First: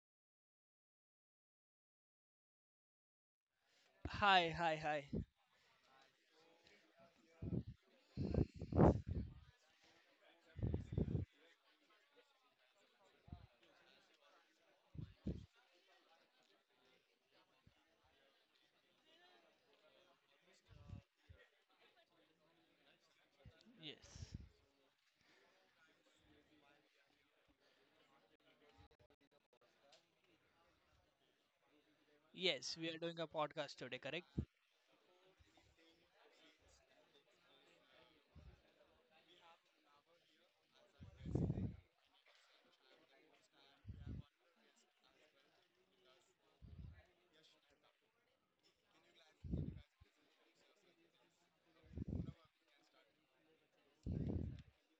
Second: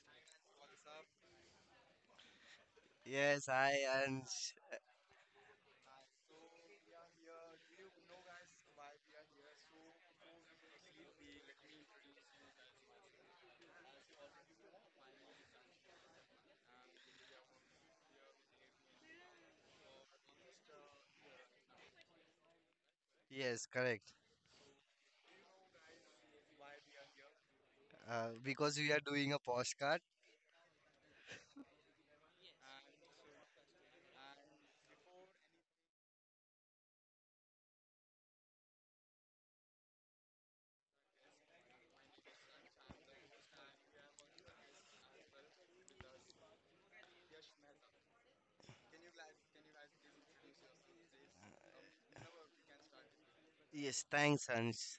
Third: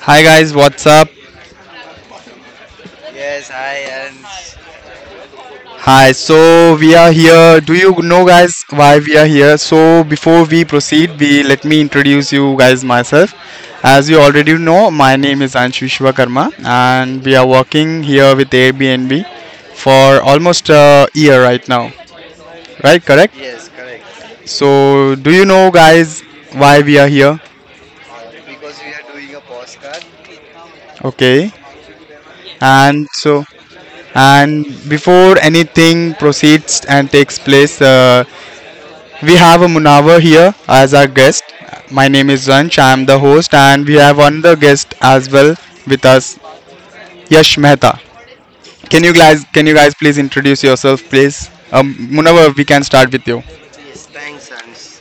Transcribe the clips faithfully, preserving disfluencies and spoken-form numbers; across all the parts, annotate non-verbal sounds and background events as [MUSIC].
Hi guys, what's up? Yes, I and Hi, hi, hi. Hi, so we are here. Do you know guys why we are here? So before we proceed, we let me introduce you guys myself. As you already know, my name is Anshu Shivakarma and we are working here with Airbnb for almost a year right now. Right, correct? yes, Yes. correct. So do you know guys why we are here? Uh, because we are doing a postcard. Okay. Yes, we are And doing a so podcast today, correct? and before anything proceeds and takes place, uh, We have a Munawar here as our guest. My name is Vansh. I am the host, and we have another guest as well with us, Yash Mehta. Can you guys, can you guys please introduce yourself, please? Um, Munawar, we can start with you. Yes, thanks, Hans.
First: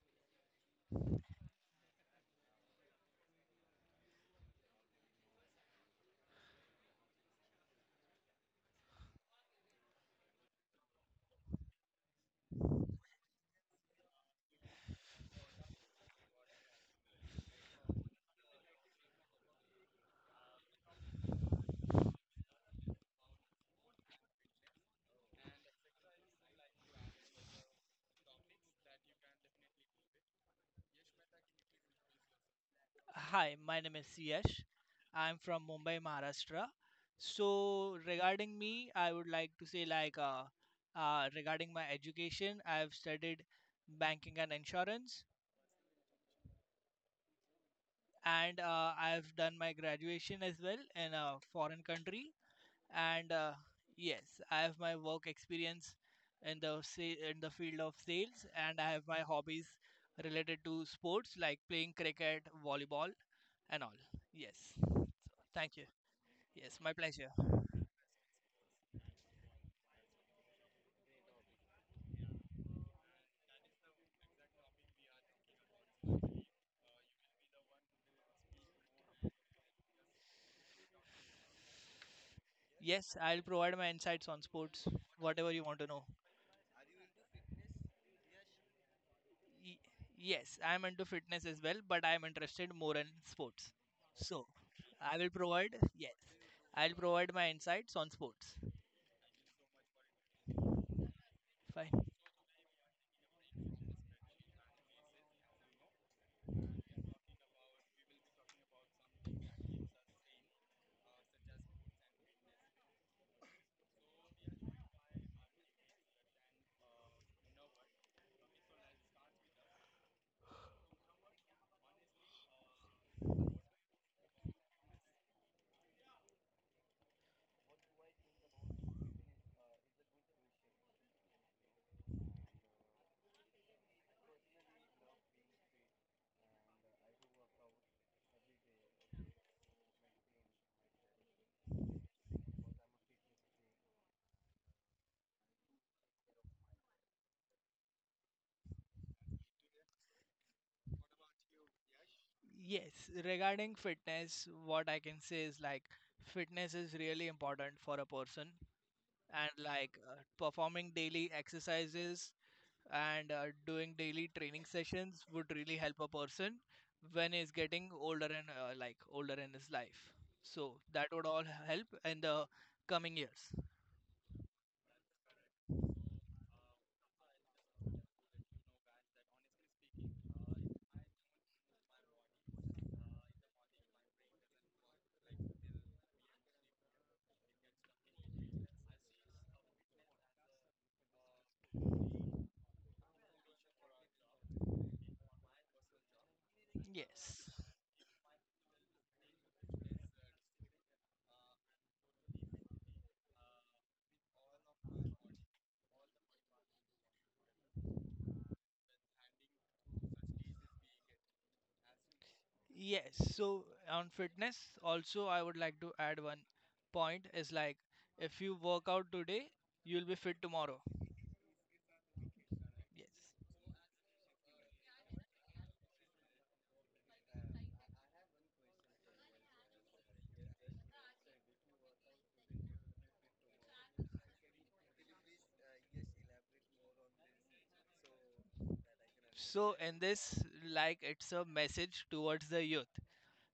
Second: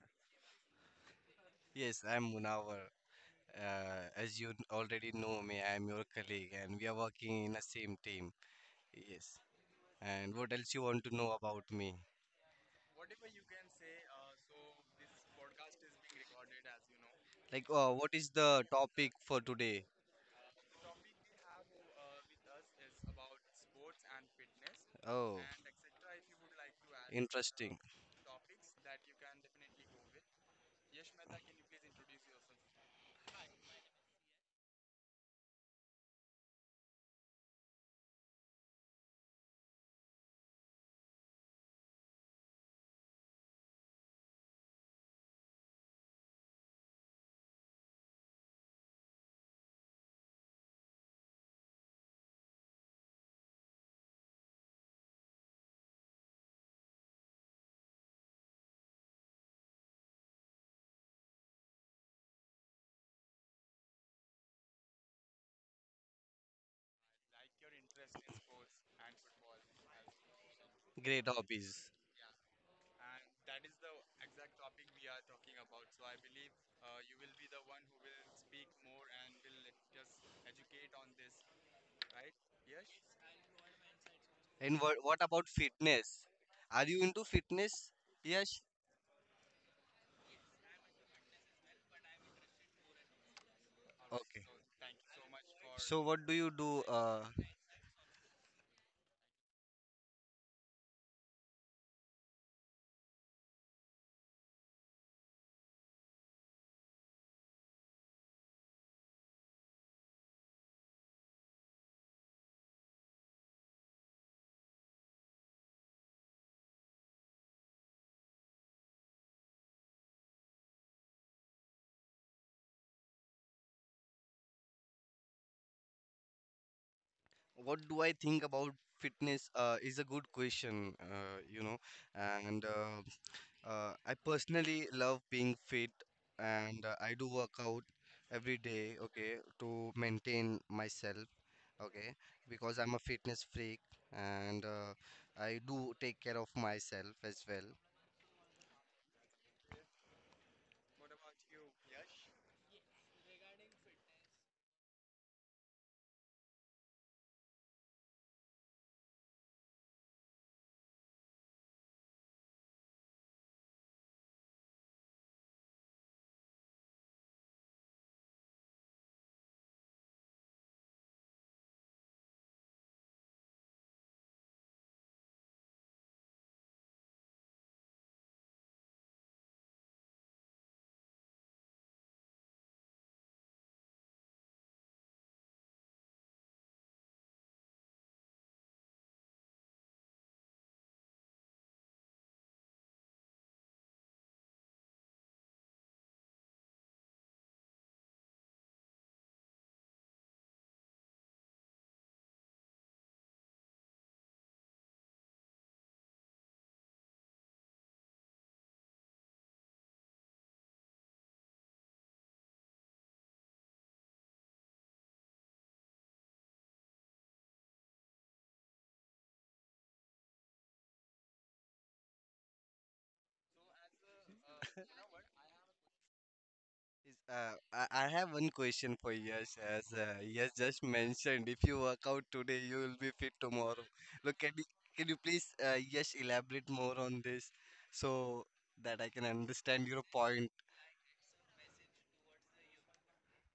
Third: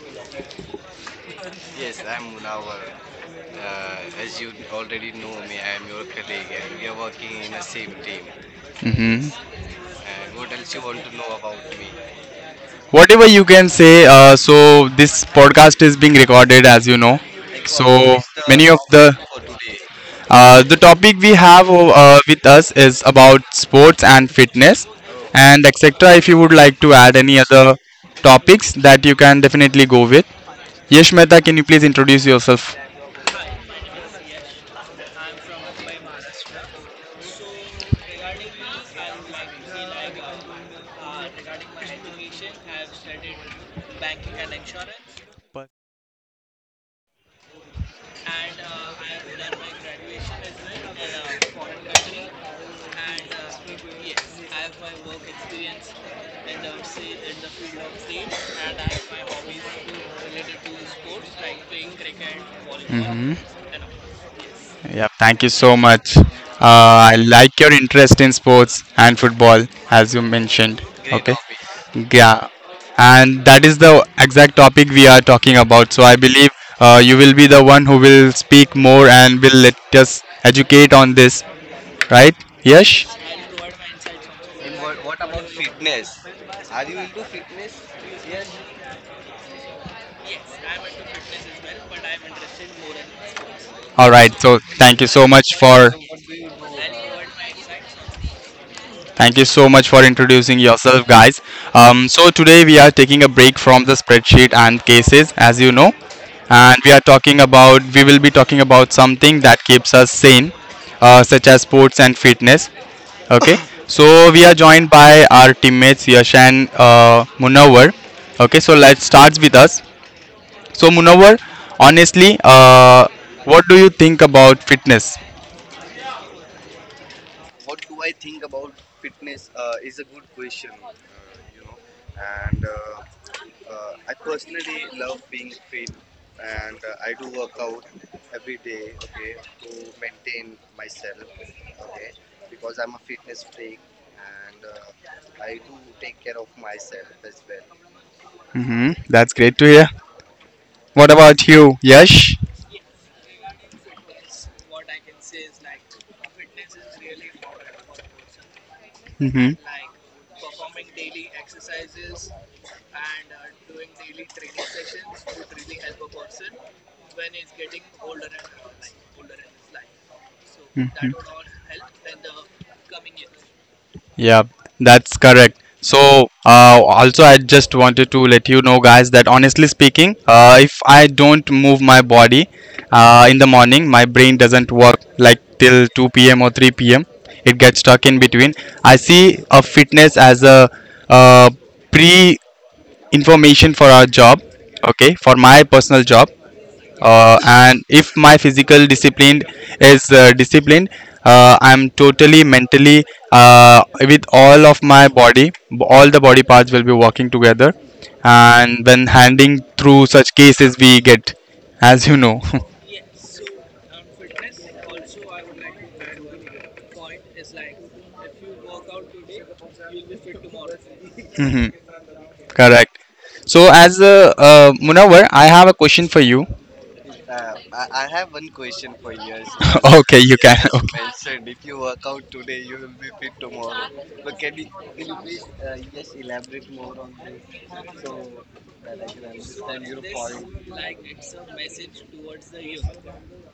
Yes, I'm Munawar. Uh, as you already know me, I'm your colleague, and we are working in the same team. hmm Yes. And what else you want to know about me? Whatever you can say, uh, so this podcast is being recorded, as you know. Like, uh, what So is the many of topic the for today? uh, the topic we have uh, with us is about sports and fitness Oh, and etc., if you would like to add any other interesting. topics, that you can definitely go with. Yesh Mehta, can you please introduce yourself? Hi, my name is Yash. I'm from Mumbai, Maharashtra. So, regarding me, I would like to say, like, uh, uh, regarding my education, I've studied banking and insurance, and uh, I've done my graduation as well in a foreign country. And uh, yes, I have my work experience in the sa- in the field of sales, and I have my hobbies related to sports like playing cricket, volleyball, and all. Yes. Yeah, thank you so Thank you. much. Yes, my Uh, I pleasure. like your interest in sports and football, as you mentioned. Great Okay. hobbies. Topic. Yeah. And that is the exact topic we are talking about. So I believe uh, you will be the one who will speak more and will let us educate on this, right? Yes? Yes, I'll provide my insights on And sports. what, what about Whatever you want to know. fitness? Are you into fitness? Yes. Y- yes, I'm into fitness as well, but I'm interested more in sports. All right. Okay. So So thank you I so will much provide for. So what Yes, do you do? I'll Uh, provide my insights on sports. Thank you so much for introducing yourself, guys. Um, Fine. so, today we are taking a break from the spreadsheet and cases, as you know, and we are talking about, we will be talking about something that keeps us sane, uh, such as sports and fitness. Okay, [LAUGHS] so we are joined by our teammates Yash and uh, Munawar. Okay, so let's start with us. So, Munawar, honestly, uh, what do you think about fitness? What do I think about fitness? Uh, is a good question. Uh, you know, and uh, uh, I personally love being fit, and uh, I do work out every day. Okay, to maintain myself. Okay, because I'm a fitness freak, and uh, I do take care of myself as well. Hmm, that's great to hear. What about you, Yash? Yes, regarding fitness, what I can say is, like, fitness is really important for a person, and, Mm-hmm. like, uh, performing daily exercises and uh, doing daily training sessions would really help a person when he's getting older and, uh, like, older in his life. So that would all help in the coming years. Yeah, that's correct. So, uh, also, I just wanted to let you know, guys, that honestly speaking, uh, if I don't move my body uh, in the morning, my brain doesn't work like till two p m or three p m. It gets stuck in between. I see a fitness as a uh, pre information for our job, okay, for my personal job, uh, Yes. and if my physical discipline is uh, disciplined, uh, I'm totally mentally, uh, with all of my body, all the body parts will be working together and when handling through such cases we get, as you know. [LAUGHS] Yes. So, on fitness, also I would like to add one point is, like, if you work out today, you'll be fit tomorrow. Mhm. Correct. Yes. So, as uh, uh, Munawar, I have a question for you. Is, Uh, I I have one question for Yash. [LAUGHS] As uh, Okay, you Yash can. just [LAUGHS] Yes, can. mentioned, if you work out today, you will be fit tomorrow. Look, can you, can you please, uh, Yash, elaborate more on this so that I can So, understand in your this, point? like, it's a message towards the youth.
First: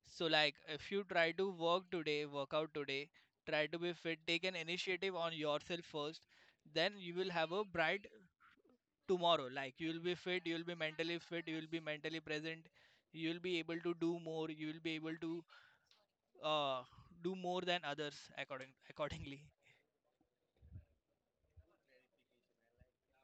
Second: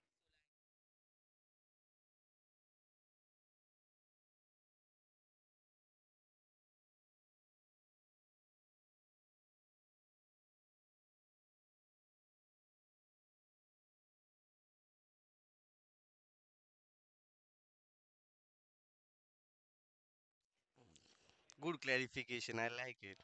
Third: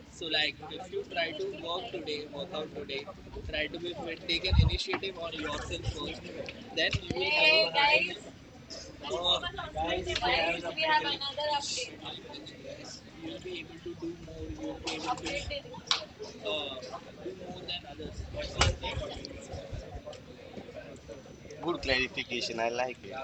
So, like, if you try to work today, work out today, try to be fit, take an initiative on yourself first, then you will have a bright tomorrow. Like, you'll be fit, you'll be mentally fit, you'll be mentally present, you'll be able to do more, you'll be able to uh do more than others according accordingly. Good clarification. I like it.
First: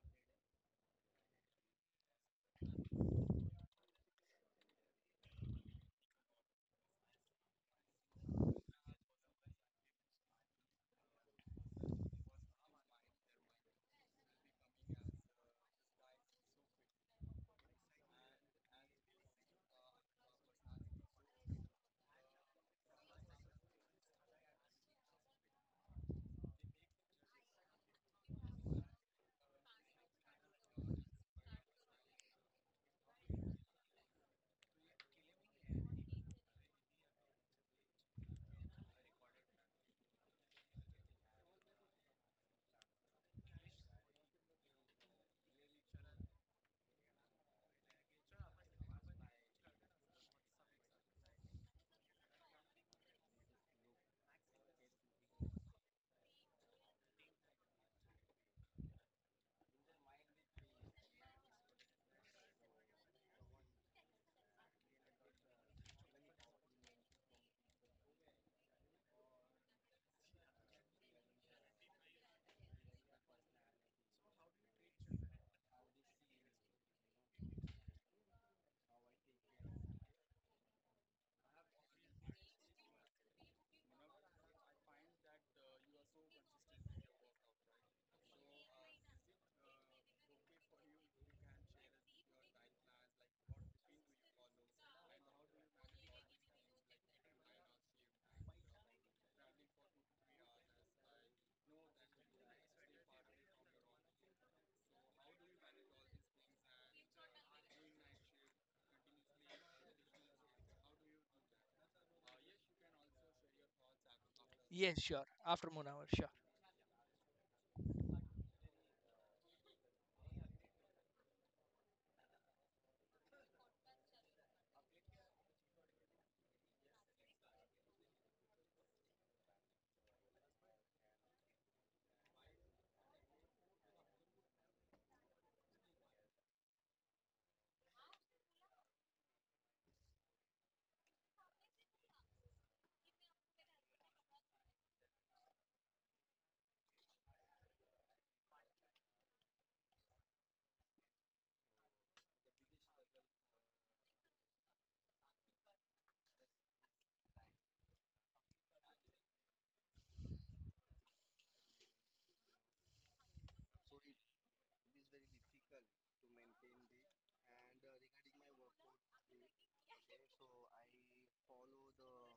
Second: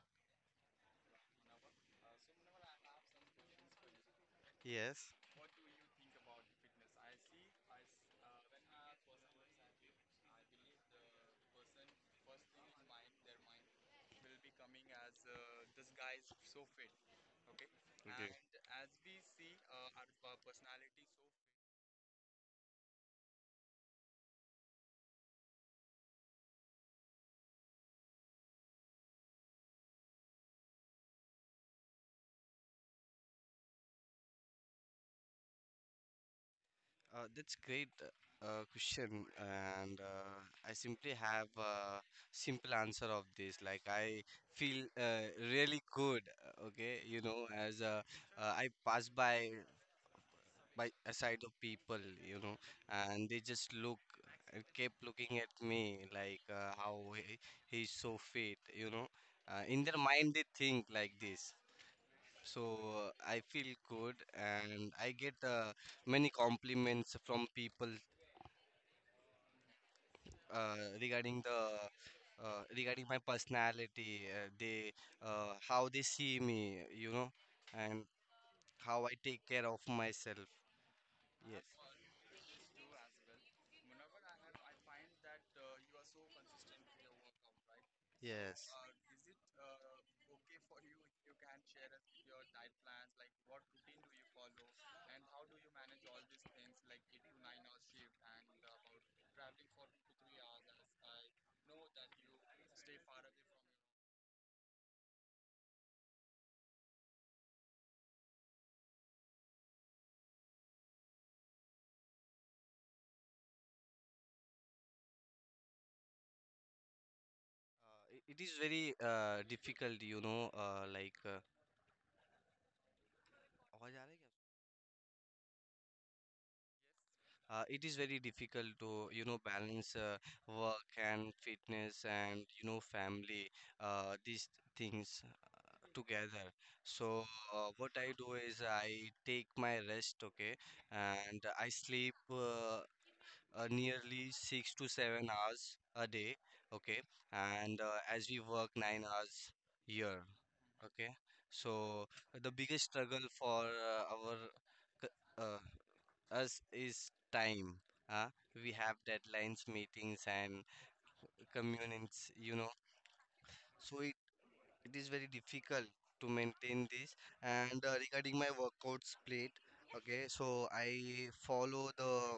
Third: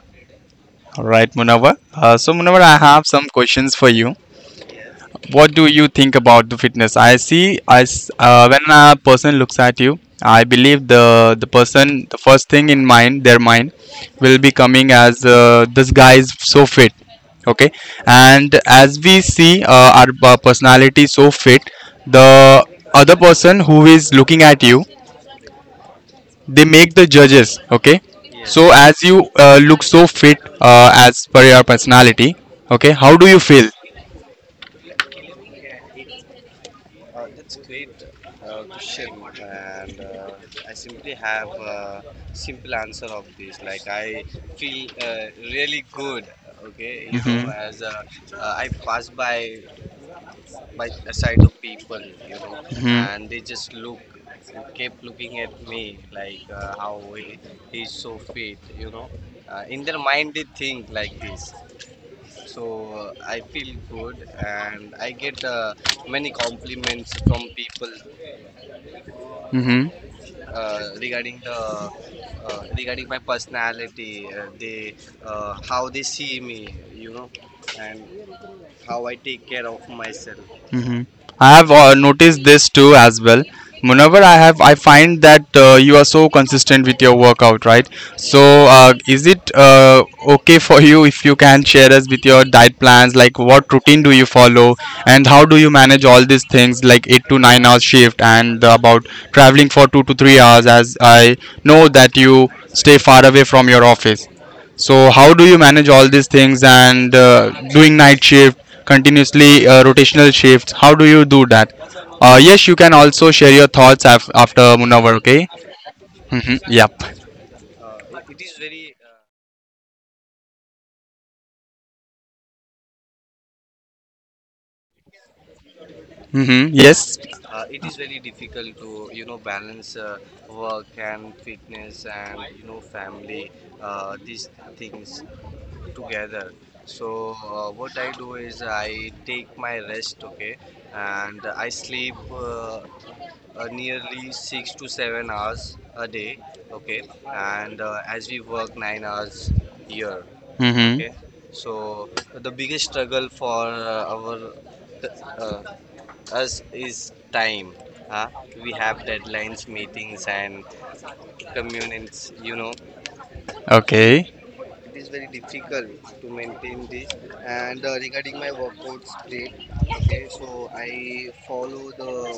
All right, Munawar. Uh, so, Munawar, I have some questions for you. Yes. What do you think about the fitness? I see, i s- uh, when a person looks at you, I believe the the person, the first thing in mind, their mind will be coming as, uh, this guy is so fit. Okay. Okay. And as we see, uh, our p- personality so fit, the other person who is looking at you, they make the judges. Okay. So, yes, as you uh, look so fit, uh, as per your personality, okay, how do you feel? Uh, that's great uh, question, and uh, I simply have a simple answer of this. Like I feel uh, really good. uh, Okay, you know, as uh, uh, I pass by by a side of people, you know, and they just look and kept looking at me like uh, how he, he's so fit, you know. Uh, in their mind, they think like this. So uh, I feel good, and I get uh, many compliments from people uh, regarding the uh, regarding my personality, uh, they uh, how they see me, you know, and how I take care of myself. hmm I Yes. have uh, noticed this too as well. Whenever I have, I find that uh, you are so consistent with your workout, right? So, Yes. uh, is it uh, okay for you if you can share us with your diet plans? Like, what routine do you follow, and how do you manage all these things, like eight to nine hours shift, and about traveling for two to three hours? As I know that you stay far away from your office. So how do you manage all these things and uh, doing night shift, continuously uh, rotational shifts? How do you do that? Uh, yes, you can also share your thoughts af- after Yes, Munawar, sure. okay? After Munawar, sure. Mm-hmm. Yep. Uh, it it is very uh, difficult, you know, uh, like uh, आवाज़ आ रही है क्या? Mm-hmm. Yes. Uh, it is very difficult to, you know, balance uh, work and fitness and, you know, family, uh, these things together. So uh, what I do is I take my rest, okay, and I sleep uh, uh, nearly six to seven hours a day, okay, and uh, as we work nine hours here, Mm-hmm. okay. So the biggest struggle for uh, our c- uh, us is time. Uh, we have deadlines, meetings, and communities, you know. Okay. So it Okay. is very difficult to maintain this, and uh, regarding my workout split, okay. So I follow the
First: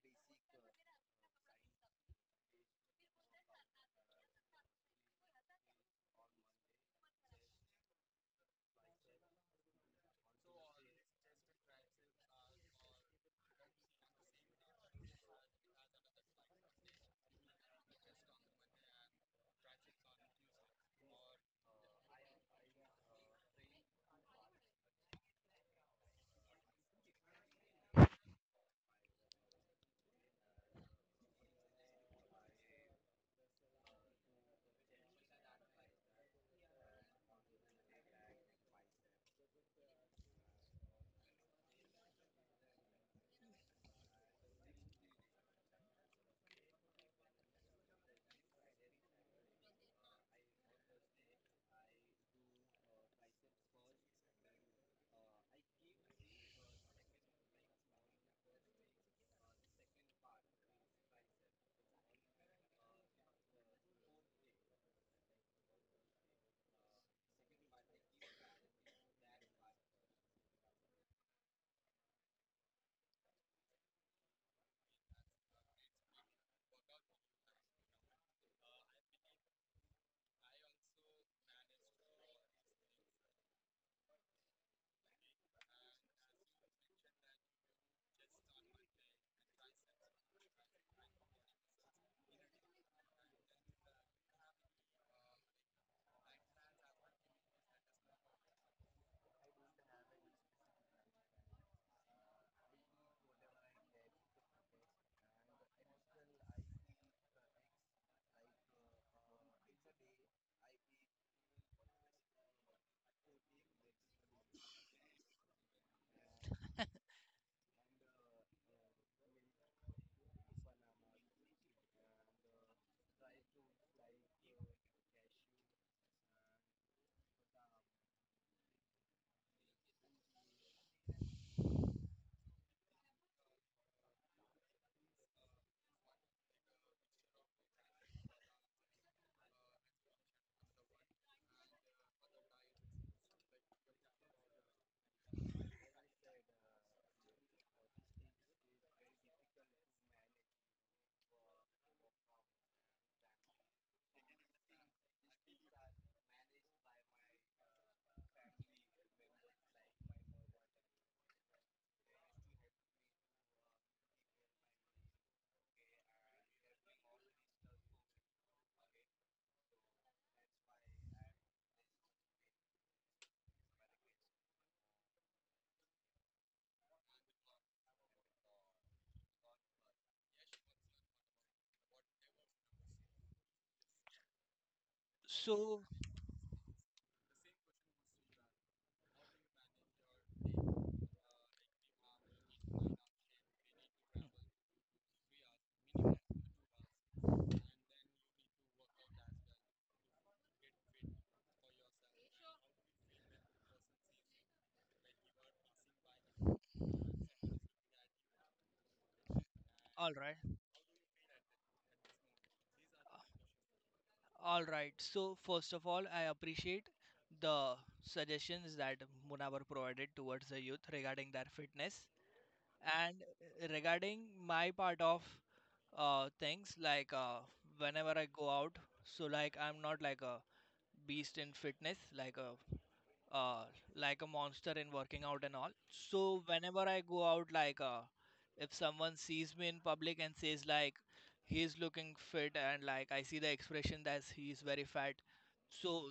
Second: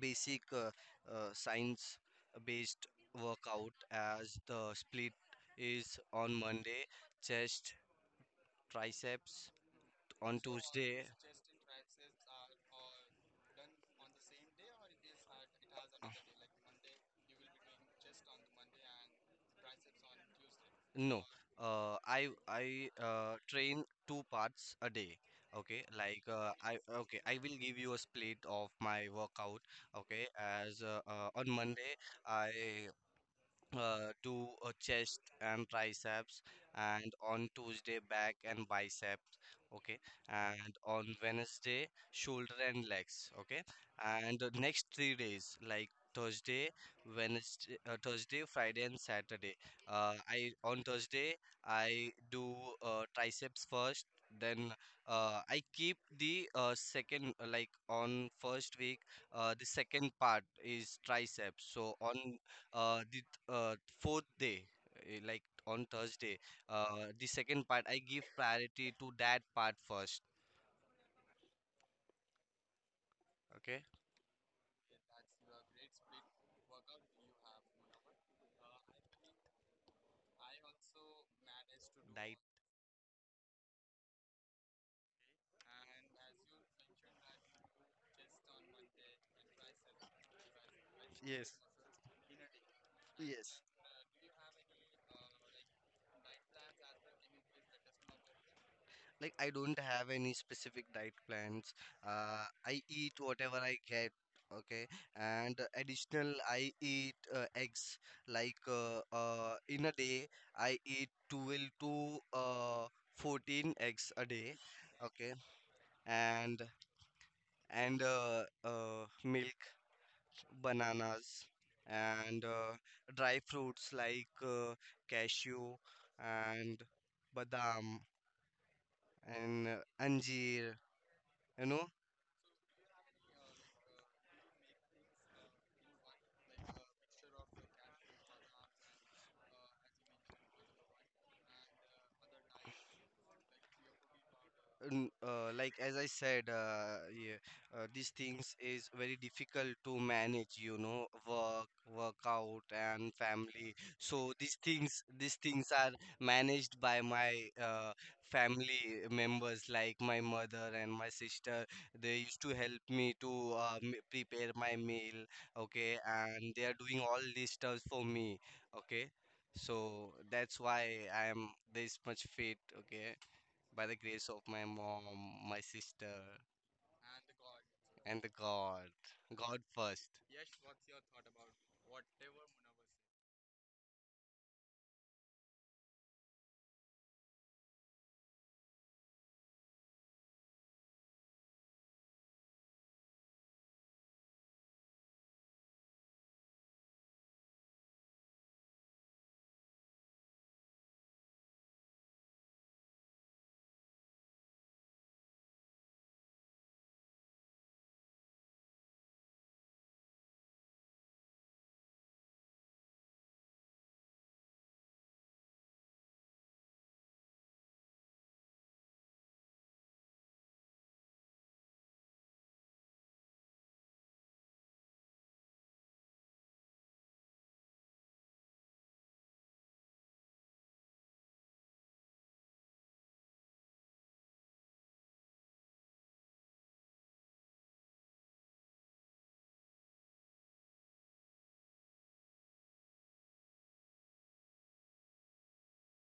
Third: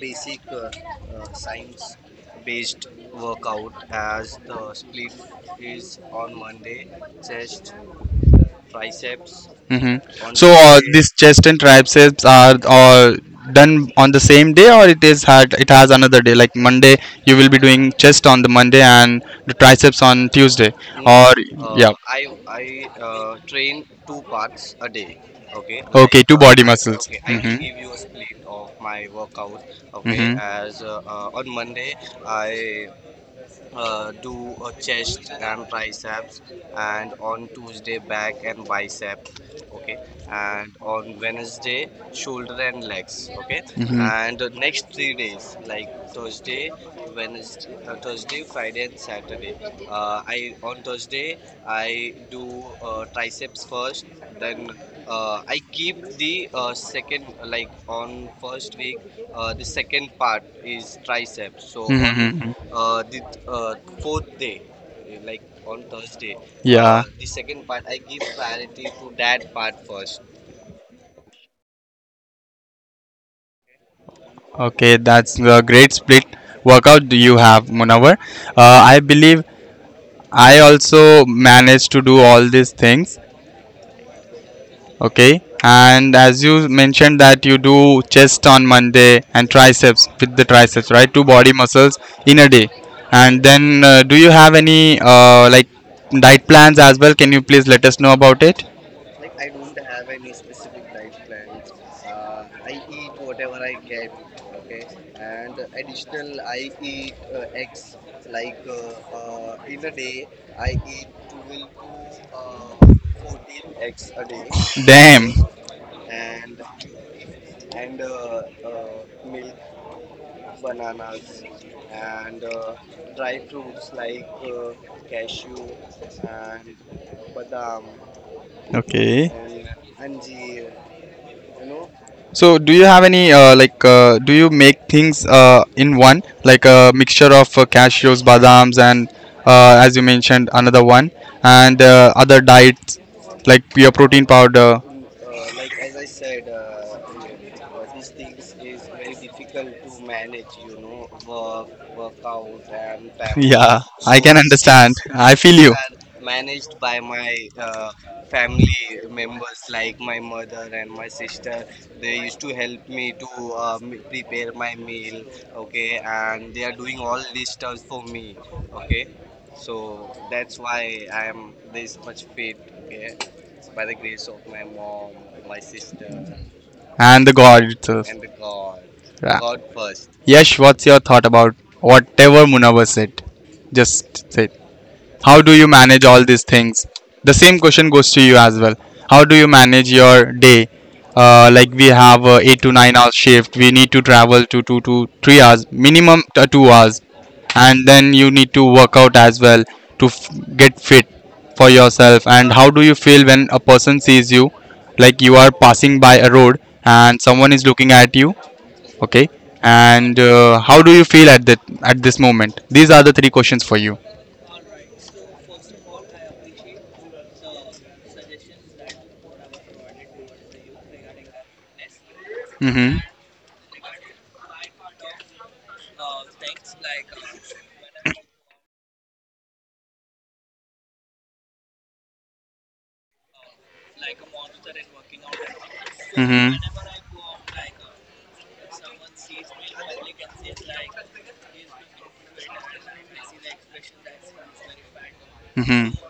basic uh, uh, science based workout, as the split is: on Monday chest, triceps, hmm on So on So uh, Tuesday... these chest and triceps are all done on the same day, or it is had it has another day. Like Monday, you will be doing chest on the Monday and the triceps on Tuesday. No, Or yeah, uh, I I uh, train two parts a day. Okay, like okay, like two uh, body I muscles. okay, I will give you a Mm-hmm. split of my workout. Okay, Mm-hmm. as uh, uh, on Monday I uh, do uh, chest and triceps, and on Tuesday back and biceps, okay, and on Wednesday shoulder and legs, okay, Hmm. and the next three days like Thursday, Wednesday uh, Thursday, Friday and Saturday. Uh, I On Thursday I do uh, triceps first, then uh, I keep the uh, second, uh, like on first week uh, the second part is triceps, so on. Hmm. Uh the th- uh fourth day, eh, like on Thursday, Yeah. uh the second part I give priority to that part first, okay. Okay, that's a great split workout do you have, Munawar. Uh, I believe I also managed to do Diet. all these things. Okay, and as you mentioned that you do chest on Monday and triceps with the triceps, right? Two body muscles in a day. And then, uh, do you have any uh, like diet plans as well? Can you please let us know about it? Like, I don't have any specific diet plans. uh I eat whatever I get, okay. And uh, additional I eat uh, eggs. Like, uh, uh in a day I eat twelve to uh fourteen eggs a day, okay. Damn. And and uh, uh milk, bananas, and uh, dry fruits like uh, cashew and badam Okay. and uh, anjeer, you know. So, do you have any uh, like? Uh, do you make things uh, in one, like a mixture of uh, cashews, badams, and uh, as you mentioned, another one, and uh, other diets like your protein powder? Uh, n- uh, like, as I said, uh, yeah, uh, these things is very difficult to manage, you know, work, workout, and [LAUGHS] family. Yeah, I So can these understand. things, these I feel things you. are managed by my uh, family members, like my mother and my sister. They used to help me to uh, m- prepare my meal, okay, and they are doing all these stuff for me, okay. So that's why I am this much fit, okay, by the grace of my mom, my sister, And the God itself. and the God. Yeah. God first. Yash, what's your thought about whatever Munawar said? Just say, how do you So, manage all these things? The same question goes to you as well. How do you manage your day? Uh, like we have a eight to nine hours shift. We need to travel to two to three hours, minimum uh, two hours and then you need to work out as well to f- get fit for yourself and how do you feel when a person sees you like you are passing by a road and someone is looking at you, okay, all and right. uh, how do you feel at that at this moment? These are the three questions for you. All right. So, first of all, I appreciate the suggestions that Munavar provided towards the youth regarding their fitness, Mm-hmm. and regarding my part of uh, things, like, uh, whenever I go out. So, like, I'm not like a beast in fitness, like a uh, like a monster in working out and all. So, whenever I go out, like, uh, if someone sees me in public and says, like, he is looking fit, and, like, I see the expression that he is very fat, Mm-hmm. so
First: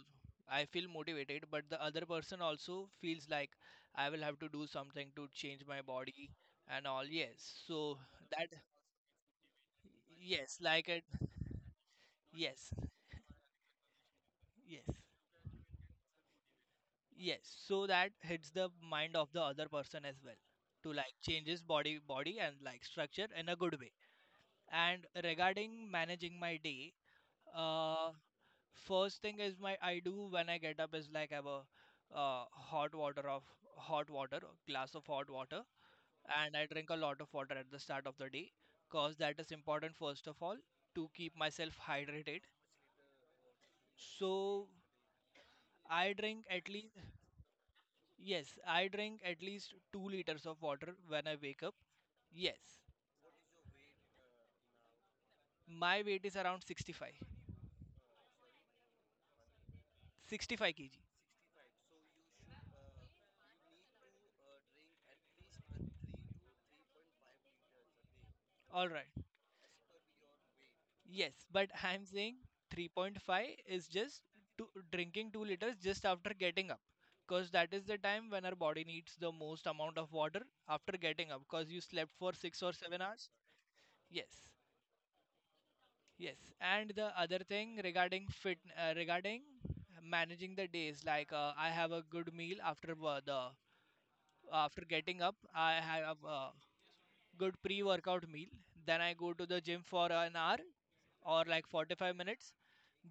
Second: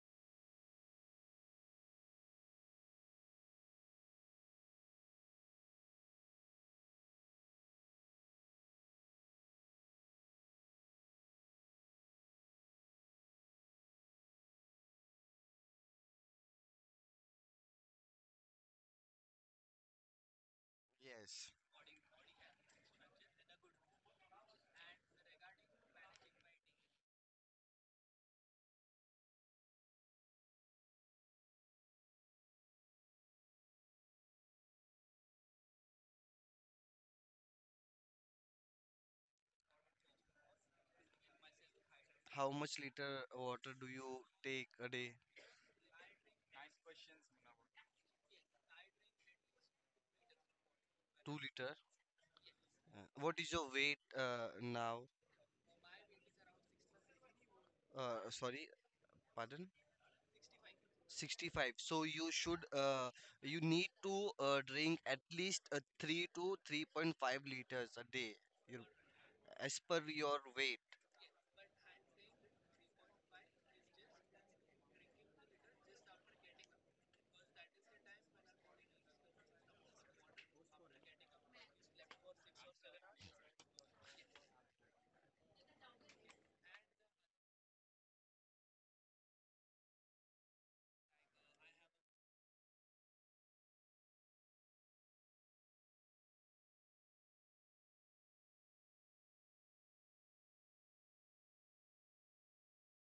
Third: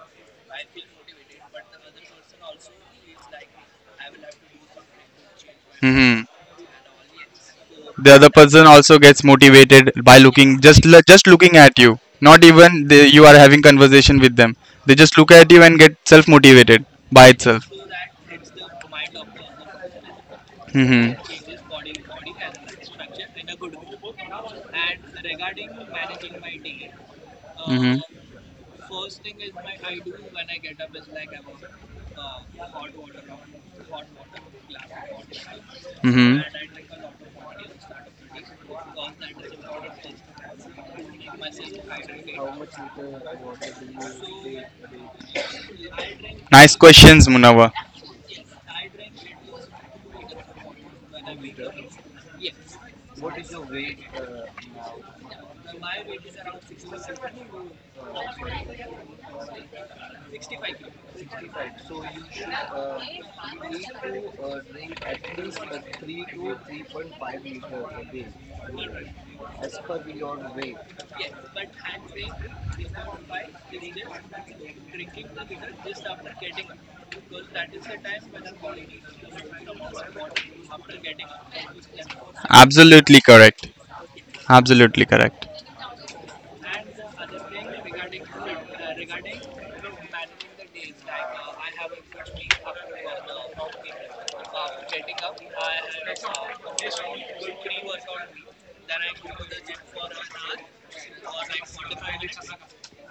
I feel motivated. But the other person also feels like I will have to do something to change my Body. Mm-hmm. body and all. Yes, so The other And that, person also gets motivated by looking, yes, yes, just like l- it. just looking at you. Not Yes, even they, you are having conversation with them. yes. They just look at you and get self motivated by Yes, itself. so that hits the mind of the other person as well, to, Hmm. like, change Yes. his body body and, like, structure in a good way. And regarding managing my day, Hmm. uh first thing is, my I do when I get up is, like, I have a uh, hot water of hot water, a glass of hot water, Hmm. and I drink a lot of water at the start of the day, because that is important first of all to keep myself hydrated. How much liter water do you So take a day? I drink at Nice least questions, Munawar. Yes, I drink at least two liters of water when I Two wake up. liter. Yes. Uh, What is your weight uh, now? My weight is around sixty-five. Uh, sorry, pardon. sixty-five kilograms. sixty-five. So you should uh, you need to uh, drink at least uh, three to three point five liters a day. You All right. as per your weight. Yes, but [LAUGHS] I'm saying three point five is just two, drinking two liters just after getting up. Because that is the time when our body needs the most amount of water after getting up. Because you slept for six or seven Absolutely hours. correct. Yes. Absolutely correct. Yes. And the other thing regarding fit, uh, regarding managing the days, like, uh, I have a good meal after wo- the After getting up, I have a good pre-workout meal. Then I go to the gym for an hour or like forty-five minutes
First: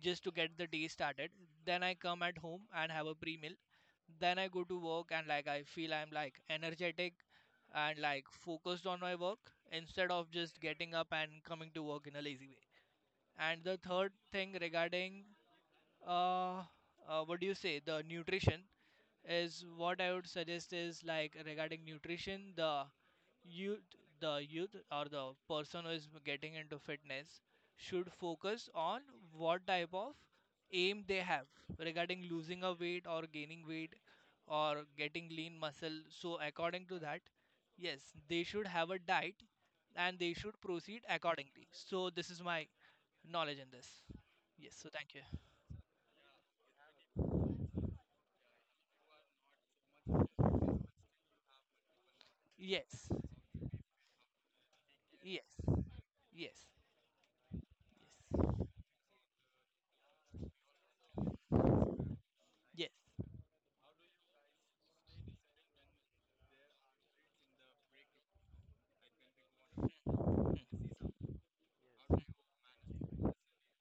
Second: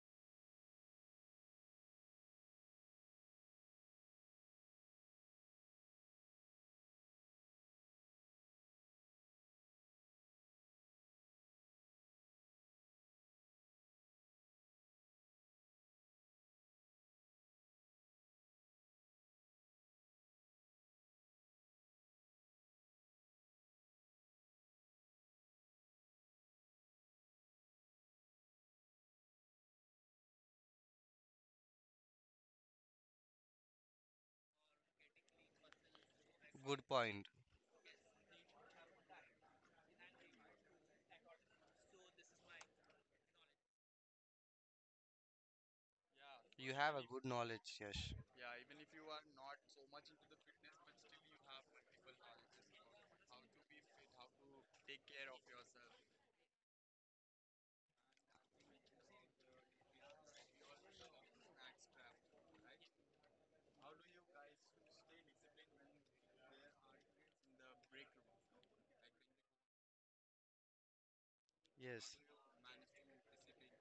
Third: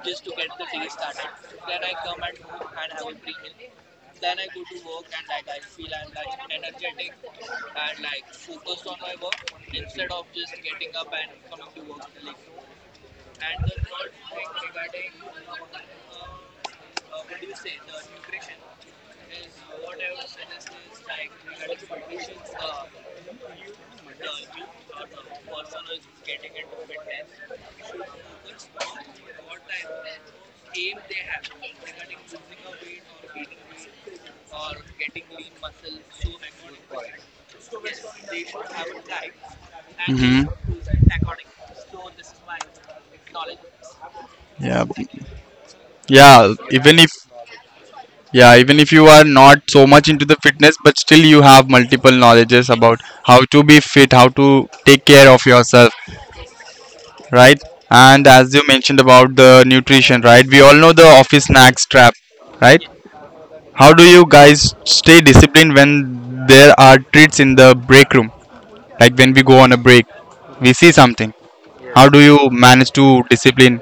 just to get the day started. Then I come at home and have a pre-meal. Then I go to work, and, like, I feel I'm, like, energetic and, like, focused on my work instead of just getting up and coming to work in a lazy way. And the third thing regarding uh, uh what do you say, the nutrition is, what I would suggest is, like, regarding nutrition, the youth, the youth or the person who is getting into fitness should focus on what type of aim they have regarding losing a weight or gaining weight or getting lean muscle. So, according Good to that, point. yes, they should have a diet and they should proceed accordingly. So, this is my knowledge in this. Yes. yeah So, b- thank you. yeah You have even a if good knowledge, Yash. yeah even if you are not so much into the fitness but still you have multiple knowledges about Yes. how to be fit, how to take care of Yes. Yes. yourself, Yes. right? And as you mentioned about the nutrition, right, we all know the office snacks trap, right? Yes. How do you guys stay disciplined when there are treats in the break room? Like when we go on a break we see something, how do you manage to discipline?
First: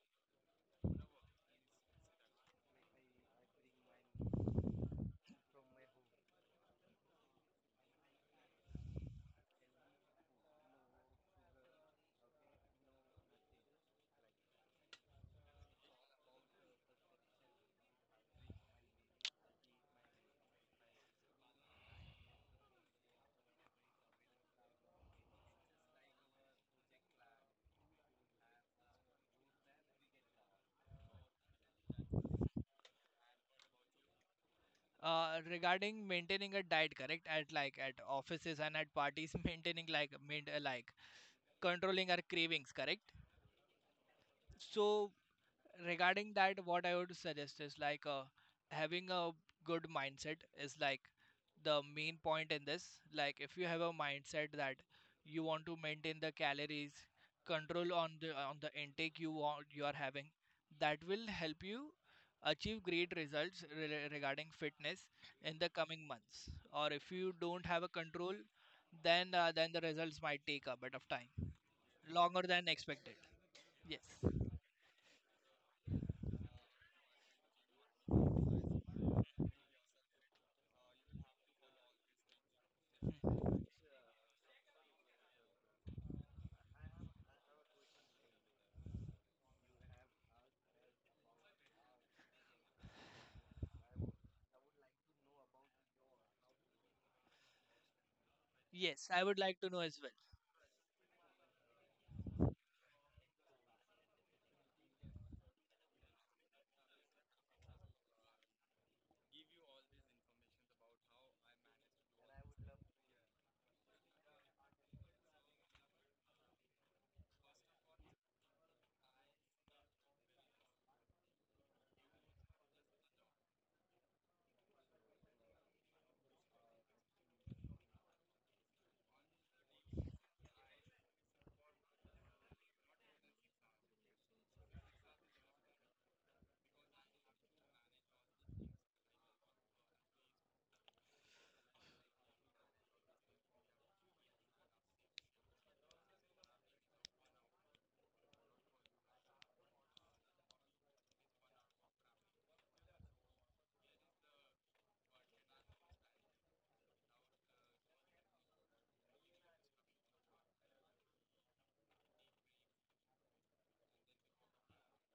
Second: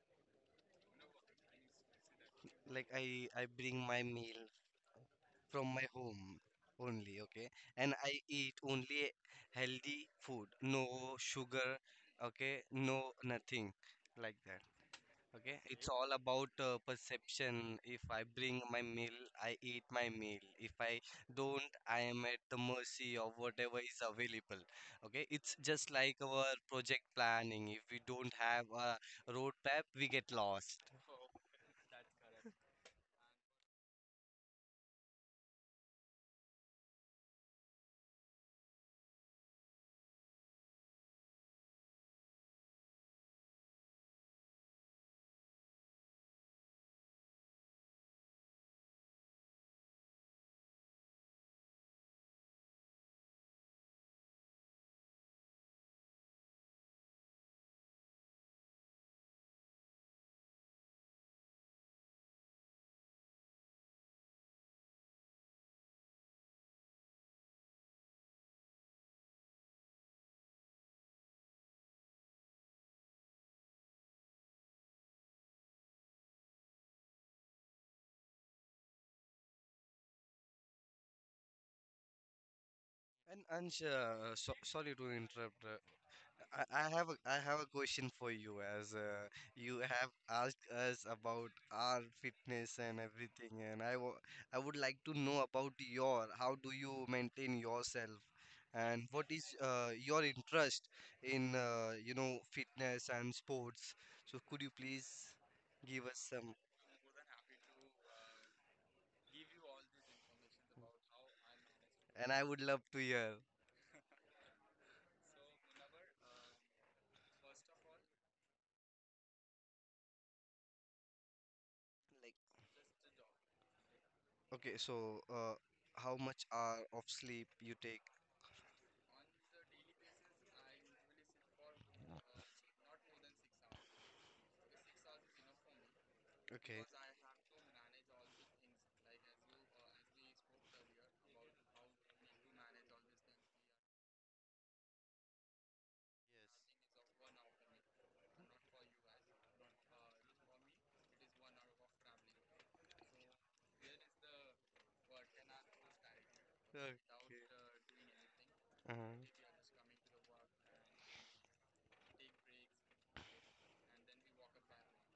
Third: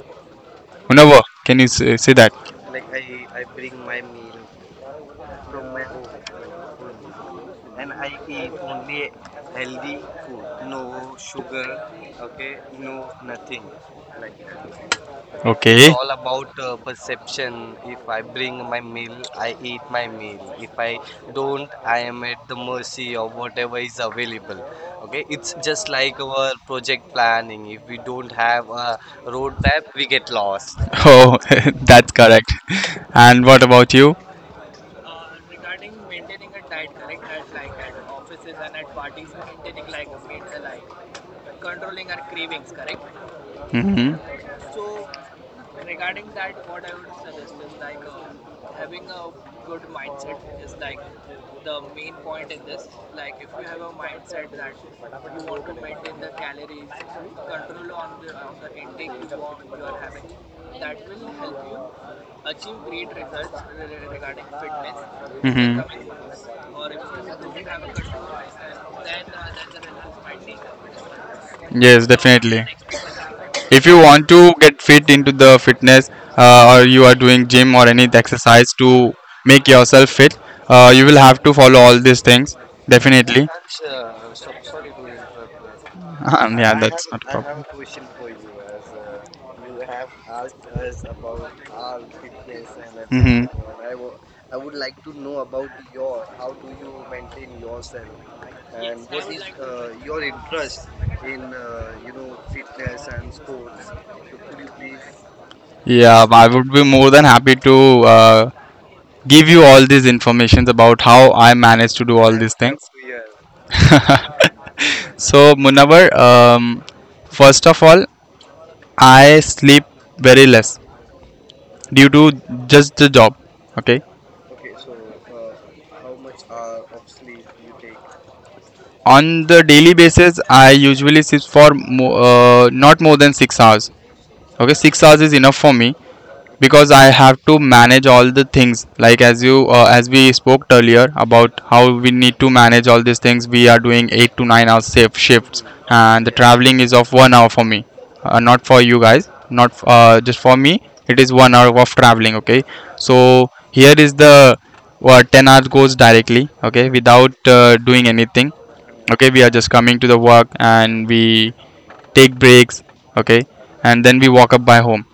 Unava, can you say, say that? Like I I bring my meal from my home only, okay? And I eat only healthy food, no sugar, okay? No, nothing like that, It's okay? It's okay, Okay. all about uh, perception. If I bring my meal, I eat my meal. If I don't, I am at the mercy of whatever is available, okay? It's just like our project planning. If we don't have a road map, we get lost. Oh, [LAUGHS] that's correct. And what about you? uh, regarding maintaining a diet, correct, at like at offices and at parties, [LAUGHS] maintaining, like, main, uh, like, controlling our cravings, correct. Hmm. So, regarding that, what I would suggest is, like, uh, having a good mindset is, like, the main point in this. Like, if you have a mindset that you want to maintain the calories, control on the on the intake you want you are having, that will help you achieve great results re- regarding fitness in the Mhm. coming months. Or, if you don't have a control, then uh, then the results might take a bit of time Yes, so longer than expected. if you Yes. want to get fit into the fitness, uh, or you are doing gym or any exercise to make yourself fit, uh, you will have to follow all these things And definitely. Ansh, uh, so sorry to interrupt. uh, Uh, [LAUGHS] um, I yeah I have that's a, not a I have a problem. question for Have you, as uh, you have asked us about our fitness and hmm everything, and I wa- I would like to know about your how do you maintain yourself, and Yes, I what would is like to know uh, as well. your interest in, uh, you know fitness and sports. So could you please give us yeah, um, I some? would be more than happy to uh, give you all these informations about how I managed to do And all I I these would I. love to hear. [LAUGHS] So Munawar, um, first of all, I sleep very less due to just the job. Okay, Okay, so uh, how much hour of sleep you take? on the daily basis, I usually sleep for mo- uh, not more than six hours. Okay, six hours is enough for me Okay, okay. because I have to manage all the things. Like as you uh, as we spoke earlier about how we need to manage all these things. We are doing eight to nine hour safe shifts, and the traveling is of one hour for me, uh, not for you guys, not f- uh, just for me. It is one hour of traveling. Okay, so here is the uh, ten hours goes directly. Okay, without uh, doing anything, Mhm. okay, we are just coming to the work and we take breaks, okay, and then we walk up by home,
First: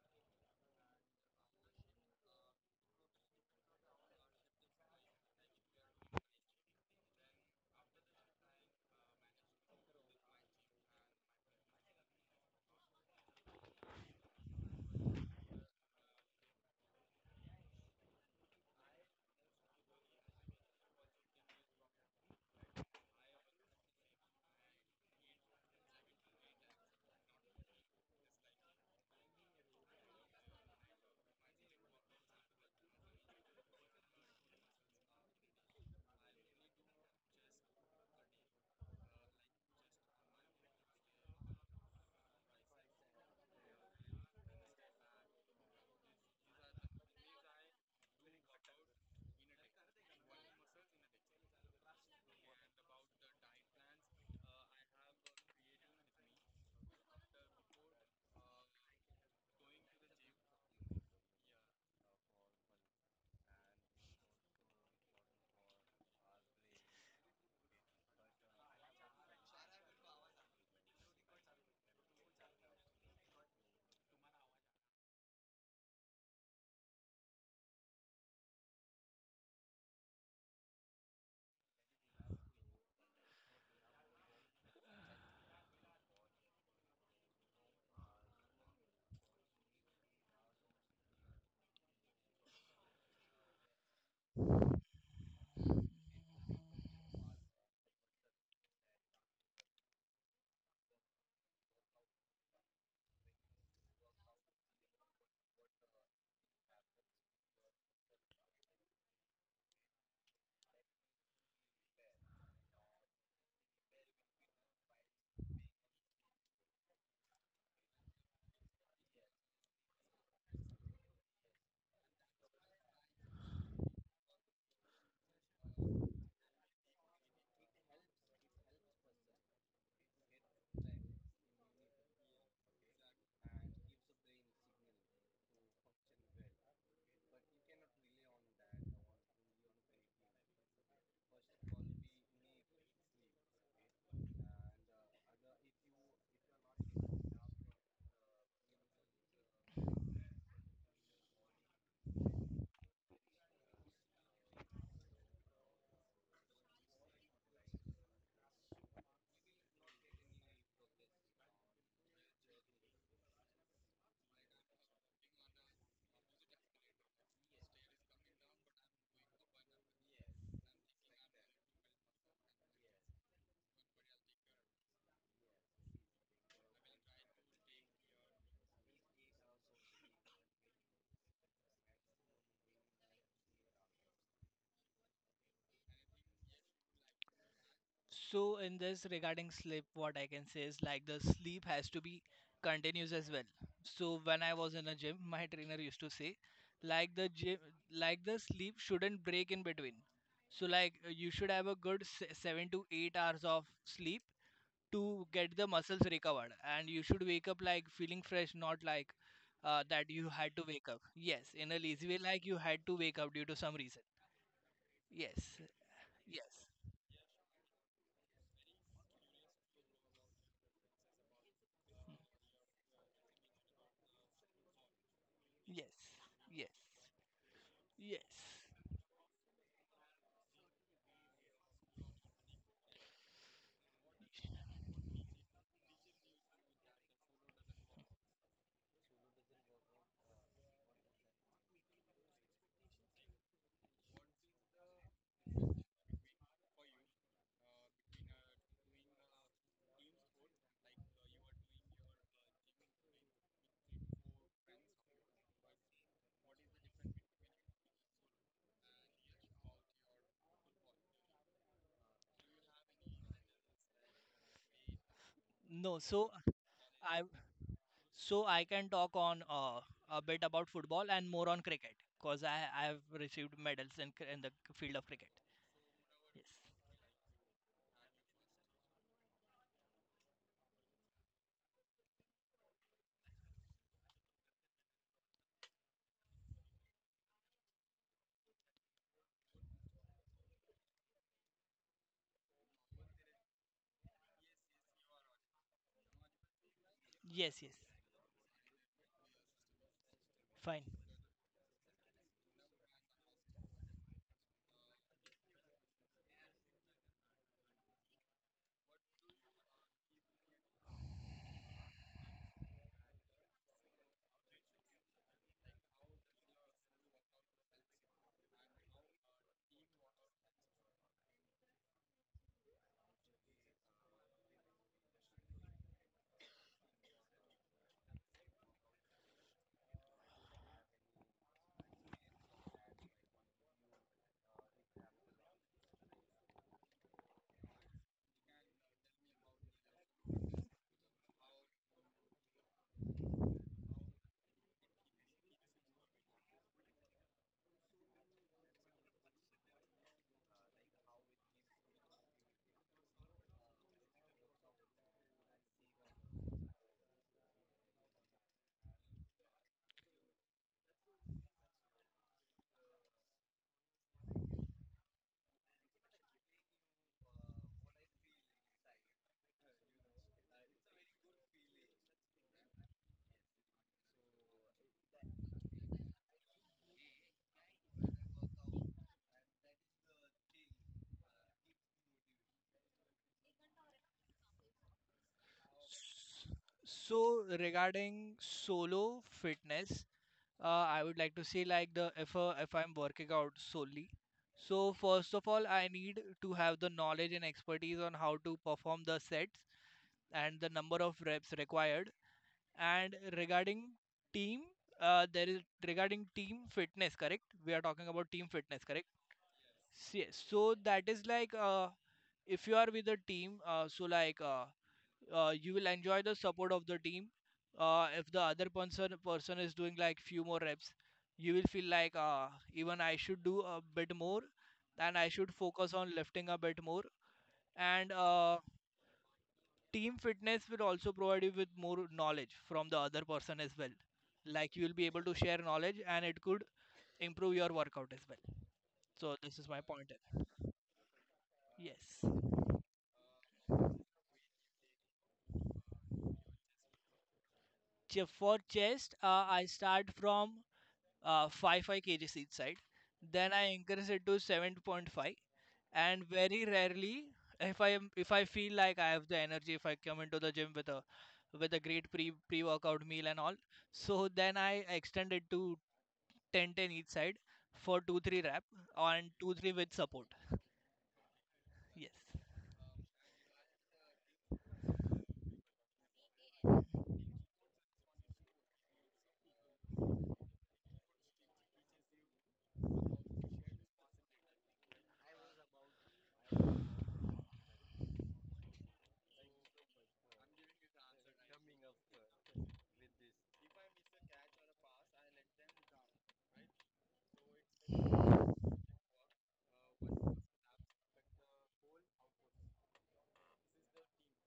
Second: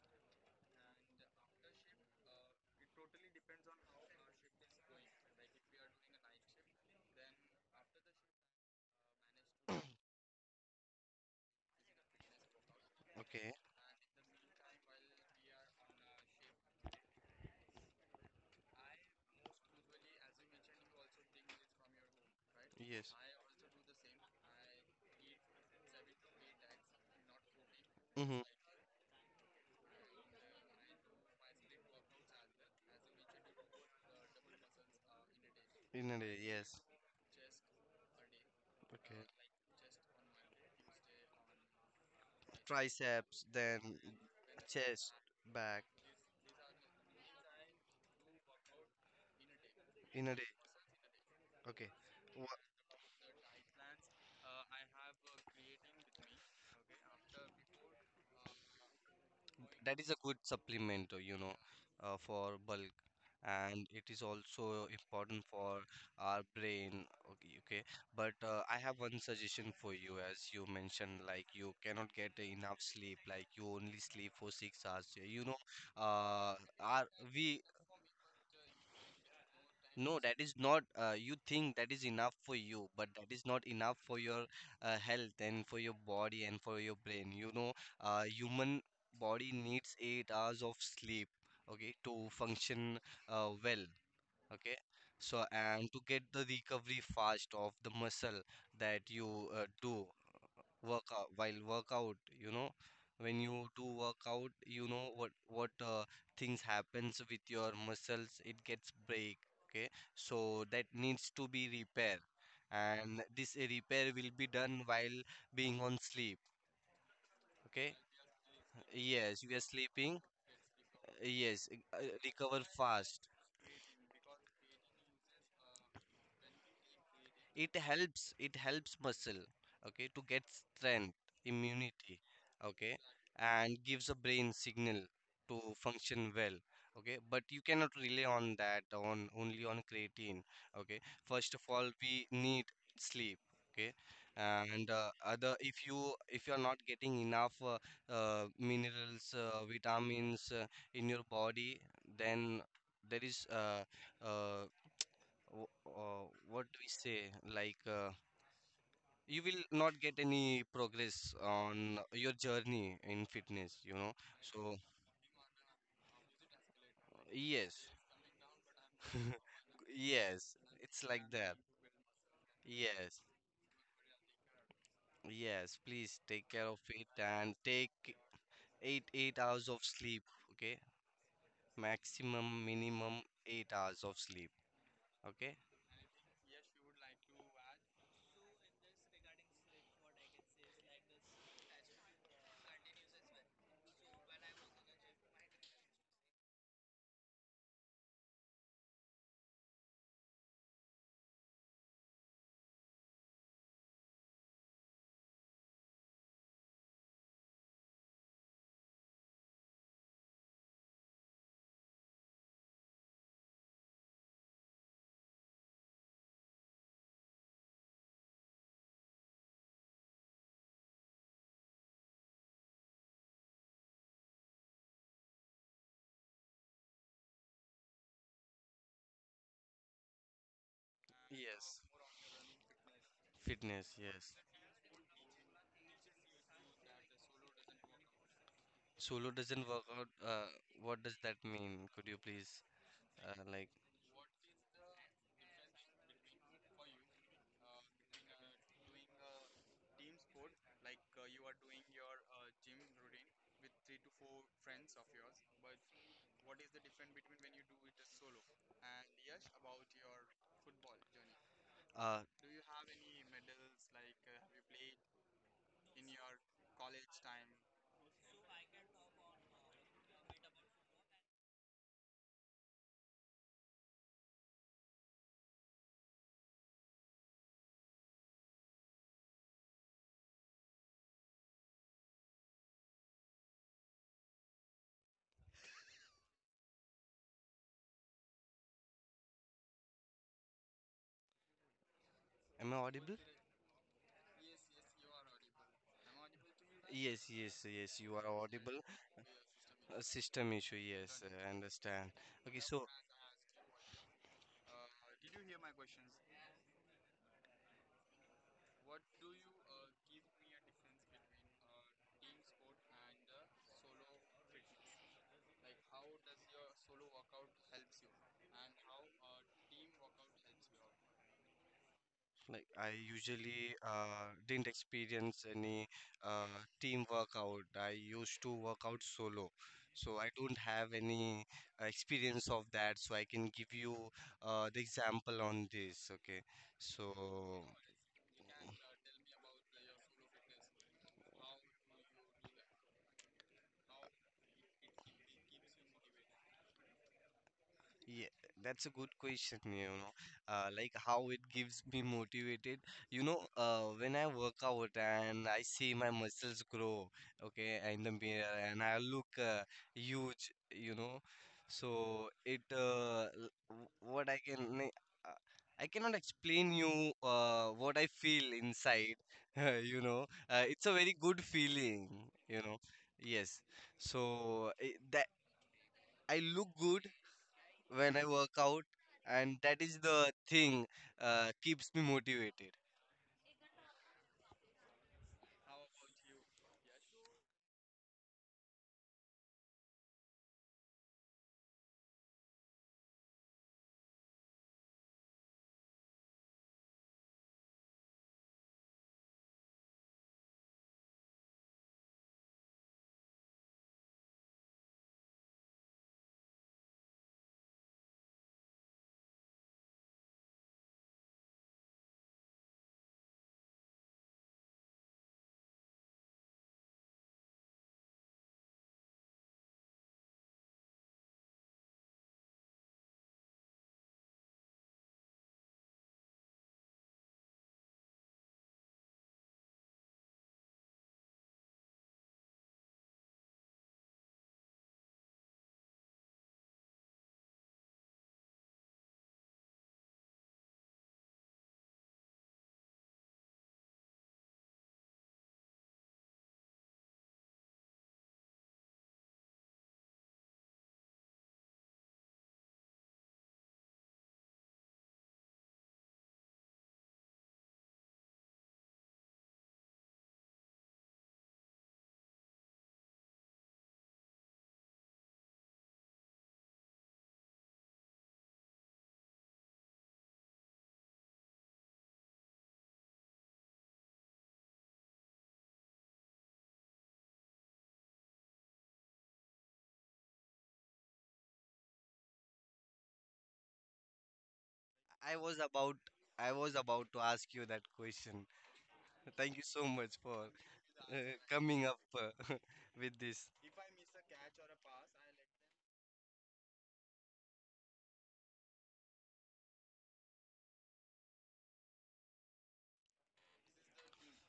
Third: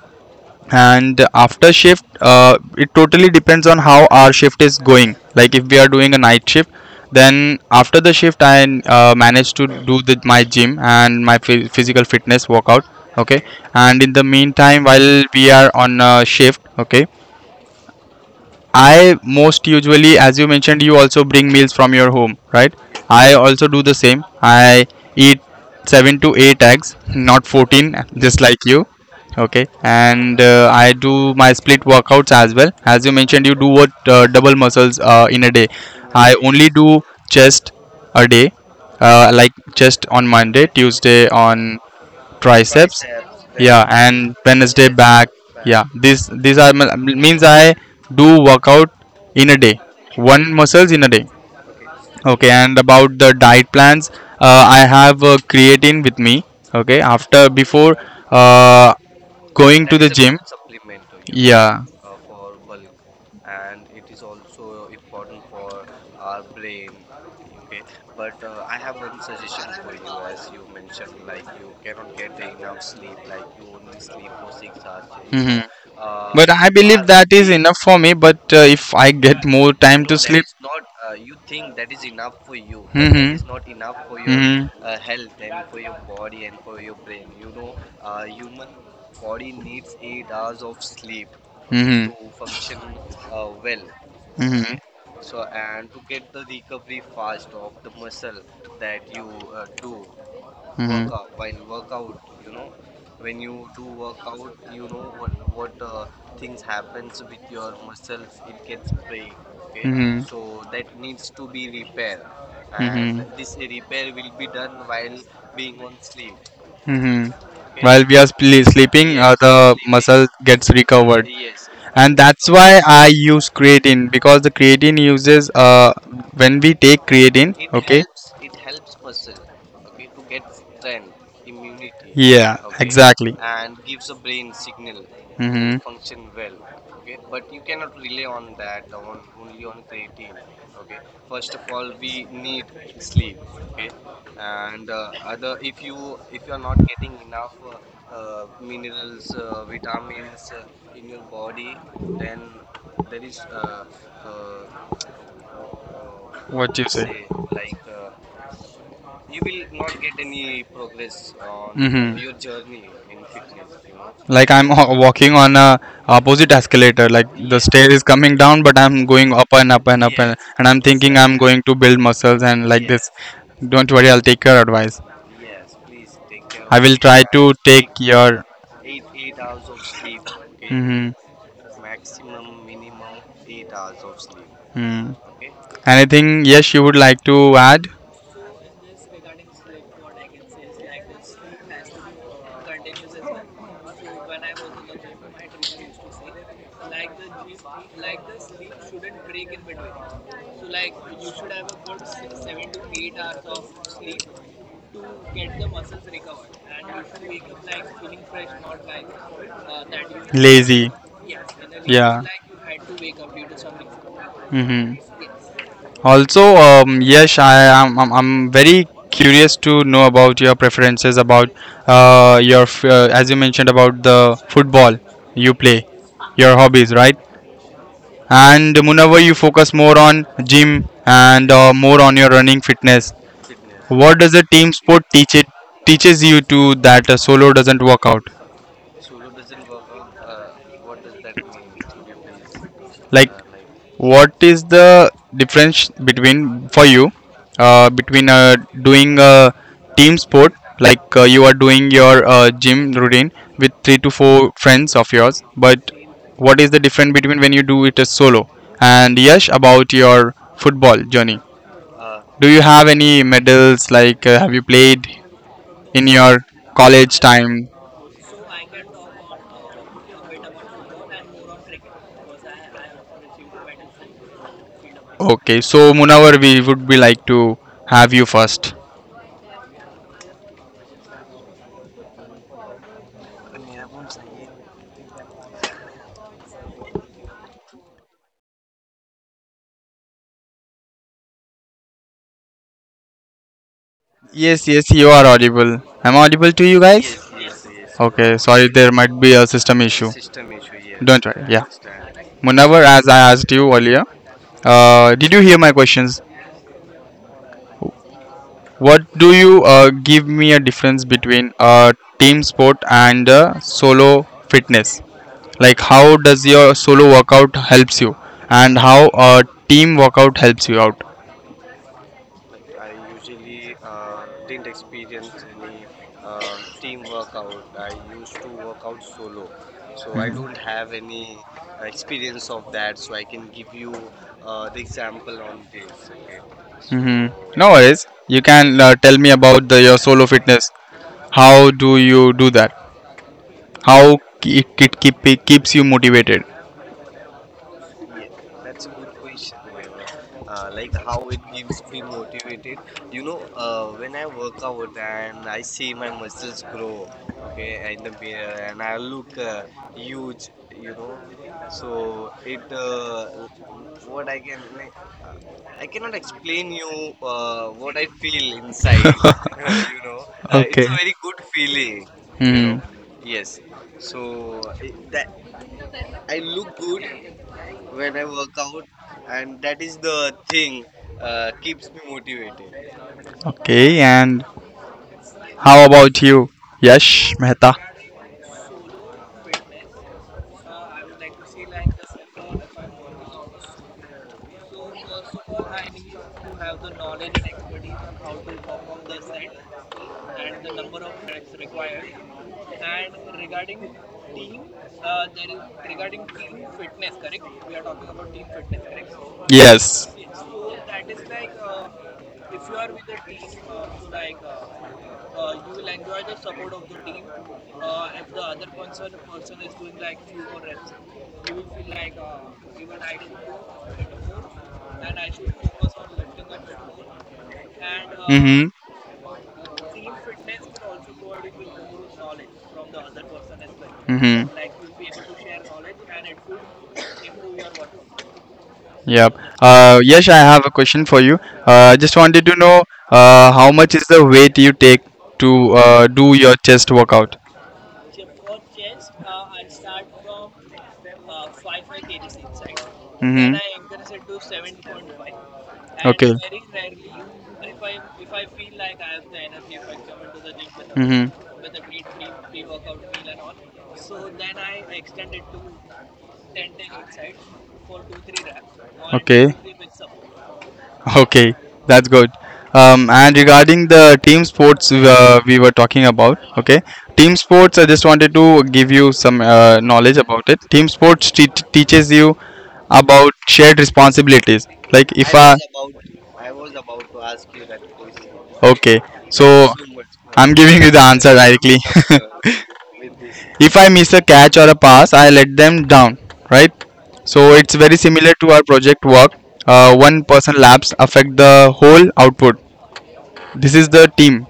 and after shift uh, it totally depends on how our shift is going, like if we are doing a night shift then after the shift I uh, manage to do the, my gym and my phy- physical fitness workout. Okay, Okay. and in the meantime while we are on uh, shift, okay, I most usually, as you mentioned, you also bring meals from your home, right? Yes. I also do the same. I eat seven to eight eggs, not fourteen, just Mm-hmm. like you. Okay, and uh, I do my split workouts as well. As you mentioned, you do what uh, double muscles uh, in a day. In a I day. only Yes. do chest a day, Okay. uh, like chest on Monday, Tuesday on triceps triceps, Triceps, then yeah, then and Wednesday chest, back back. Yeah, back. these these are m- means I do workout in a day, In a day. one muscles in a day. Okay. Okay, Wha- and about the diet plans, uh, I have uh, creatine with me. Okay, after before uh, going to That That is the a gym, good you supplement, uh, you know, yeah uh, for bulk, and it is also important for our brain. Okay, okay. But uh, I have one suggestion for you, as you mentioned, like you cannot get enough sleep, like you only sleep for six hours. You know, are uh, our that is we enough for me. But uh, if I get more time. no, that is not... uh, You think that is enough for you, but that Hmm, is not enough for your hmm, uh, health and for your body and for your brain. You know, uh, human body needs eight hours of sleep, okay, hmm, to function uh, well, well, okay. So, and to get the recovery fast of the muscle that you uh, do hmm, workout, while workout, you know, when you do workout, you know what what uh, things happens with your muscles: it gets break, okay. hmm, So that needs to be repair, hmm, and this uh, repair will be done while being on sleep, hmm, okay. okay. While we are sle- sleeping, Yes, you are sleeping. gets recovered. Uh, yes, uh, And that's recover why I fast. use creatine, because the creatine uses uh, when we take creatine, It helps it helps muscle, okay, to get strength, immunity, okay, and gives a brain signal to function well, okay. But you cannot rely on that, on only on creatine, okay. First of all, we need sleep, okay. And uh, other, if you if you are not getting enough uh, uh, minerals, uh, vitamins, uh, in your body, then there is uh, uh, w- uh, what what. do we say? Like, uh, you will not get any progress on your Hmm. journey in fitness, you know? Like I'm So, ho- walking on a opposite escalator. Like the, yeah, stair yes, is, yes, coming down, but I'm going up and up [LAUGHS] and up and, yes, yes, and I'm it's thinking like I'm, exactly, that. going to build muscles and like this. Yes, Yes, don't worry, I'll take your advice. yes, please take care I of will it try to and health, take take, take your. eight, eight hours of sleep, okay? Mm-hmm. Maximum, minimum eight hours of sleep, Mm. okay? Anything? Yes, you would like to add? So, in this, regarding sleep, what I can say is, like, the sleep has to be continuous as well. So, when I was in a gym, my trainer used to say, like, the gym, like the sleep shouldn't break in between. So, like, uh, you should have a good se- seven to eight hours of sleep to get the muscles recovered, and you should wake up, like, After, feeling fresh, not like uh, that you, you had to wake lazy. up. Yes, in a lazy way, Yeah. like you had to wake up due to some reason. Mm-hmm. Yes, Also, yes, um, Yash, I am I'm, I'm very curious to know about your preferences about uh, your f- uh, as you mentioned about the football you play, yes, your yes, hobbies, right? yes. And Munawar, you focus more on gym and uh, Yes. more on your running fitness. Fitness, What yes. does a team sport teach, it teaches you to, that a solo doesn't work out? Solo doesn't work out. Uh, what does that mean? Could you please, Like, uh, like, what is the difference between, for you uh, between uh, doing a team sport like uh, you are doing your uh, gym routine with three to four friends of yours, but what is the difference between when you do it as solo? And Yash, about your football journey. uh, Do you have any medals? Like, uh, have you played No, in so your college I time? so I can talk on uh, a bit about football and more on cricket, because I I have received medals in cr- in the field of cricket. Okay, so Munawar, Yes. we would be like to have you first. am I audible? Yes, yes, you are audible. Am I audible to you guys? Yes, Yes, yes, yes. yes, you are Okay, sorry, audible. there might be a system A issue. system issue, Fine. yes, Don't worry, I yeah. understand. Okay, Munawar, so as I asked you earlier, uh, did you hear my questions? What do you uh, give me a difference between uh, team sport and uh, solo fitness? Like, how does your solo workout helps you, and how a team workout helps you out? like I usually uh, didn't experience any uh, team workout. I used to work out solo, so I don't have any uh, experience of that. So I can give you uh, the example on this. Okay, Mm-hmm. so. No worries. You can uh, tell me about the, your solo fitness. How do you do that? How it, it keep, it keeps you motivated? Yeah, that's a good question, you know. Uh, like, how it gives me motivated. You know, uh, when I work out and I see my muscles grow, okay, in the mirror, and I look uh, huge, you know. So it uh, l- w- what I can na- uh, I cannot explain you uh, what I feel inside, [LAUGHS] [LAUGHS] you know. [LAUGHS] Uh, it's okay. Okay. a very good feeling, You you know. know. Hmm. Yes. So it, that I look good when I work out, and that is the thing uh, keeps me motivated. Okay. And how about S- you, So, Yash Mehta? regarding solo fitness, uh, I would like to say, like, the if uh, if I'm working out solely. So, first of all, I need to have the knowledge and expertise on how to perform the sets and the number of reps required. And regarding team, uh, there is regarding team fitness, correct? We are talking about team fitness, correct? Yes. S- Yes. So, that is, like, uh, if you are with a team, uh, so, like, uh, uh, you will enjoy the support of the team. Uh, if the other person person is doing, like, few more reps, you will feel like, uh, even I should do a bit more, and I should focus on lifting a bit more. And uh, Mm-hmm. team fitness will also provide you with more knowledge from the other person as well. Like, you will be able to share knowledge and it could improve your workout as well. Yep. So, this is my Uh, point. Yash, I have a question for you. Uh, I just Yes. wanted to know uh, how much is the weight you take to uh, do your chest workout? Che- for chest, uh, I start from, uh, 5 five kgs each side, then Mm-hmm. I increase it to seven point five, and Okay. very rarely, if i am if I feel like I have the energy, if I come into the gym with a Mm-hmm. with a great pre pre workout meal and all, so then I extend it to Ten ten each side for two three wrap and Okay. two three with support. [LAUGHS] Okay, that's Yes. good. Um, and regarding the team sports uh, we were talking about, okay, team sports. I just wanted to give you some uh, knowledge about it. Team sports te- teaches you about shared responsibilities. Like I, if I I, was about I was about to ask you that question. okay, [LAUGHS] Thank you so so much for I'm giving you the uh, answer directly. coming up [LAUGHS] uh, [LAUGHS] with this. If I miss a catch or a pass, I let them down, right? So it's very similar to our project work. Uh, one person laps affect the whole output. This is the team,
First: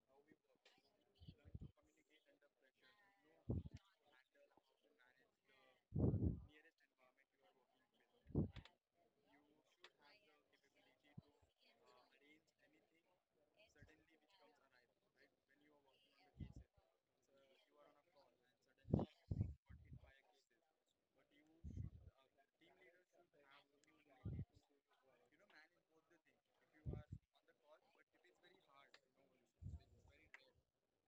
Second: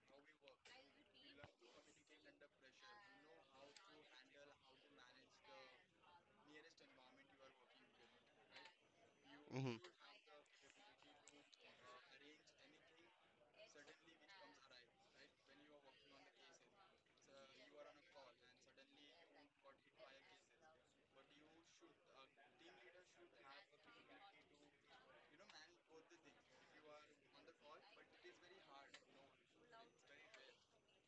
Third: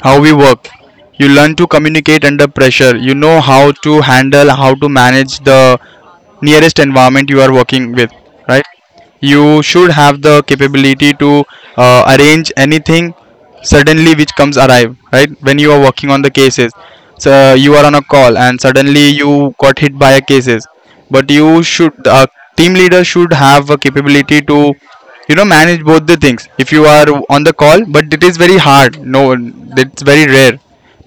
how we work. You learn to communicate under pressure. You know how to handle, how to manage the nearest environment you are working with, right? You Mhm. should have the capability to uh, arrange anything suddenly which comes arrive, right, when you are working on the cases. So you are on a call and suddenly you got hit by a cases, but you should a team leader should have a capability to, you know, manage both the things if you are on the call. But it is very hard, no, it's very rare.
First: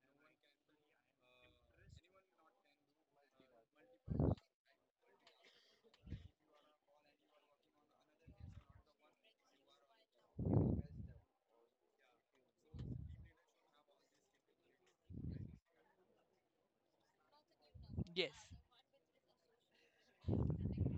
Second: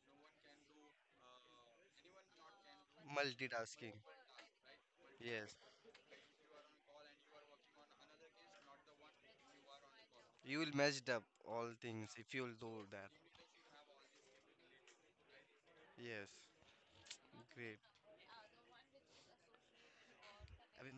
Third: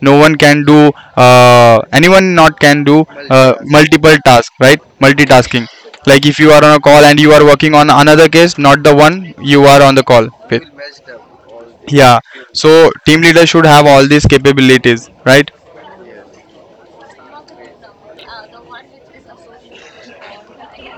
No one can do, uh, anyone not can do uh, Multitasking. multiple tasks, right? Yes, Multitasking, like if you are on a call and you are working on another case, not the one you are on the call you with. will messed up all things Yeah, if you'll do so that. team leader should have all these capabilities, right? Yes, great. Yes. I mean,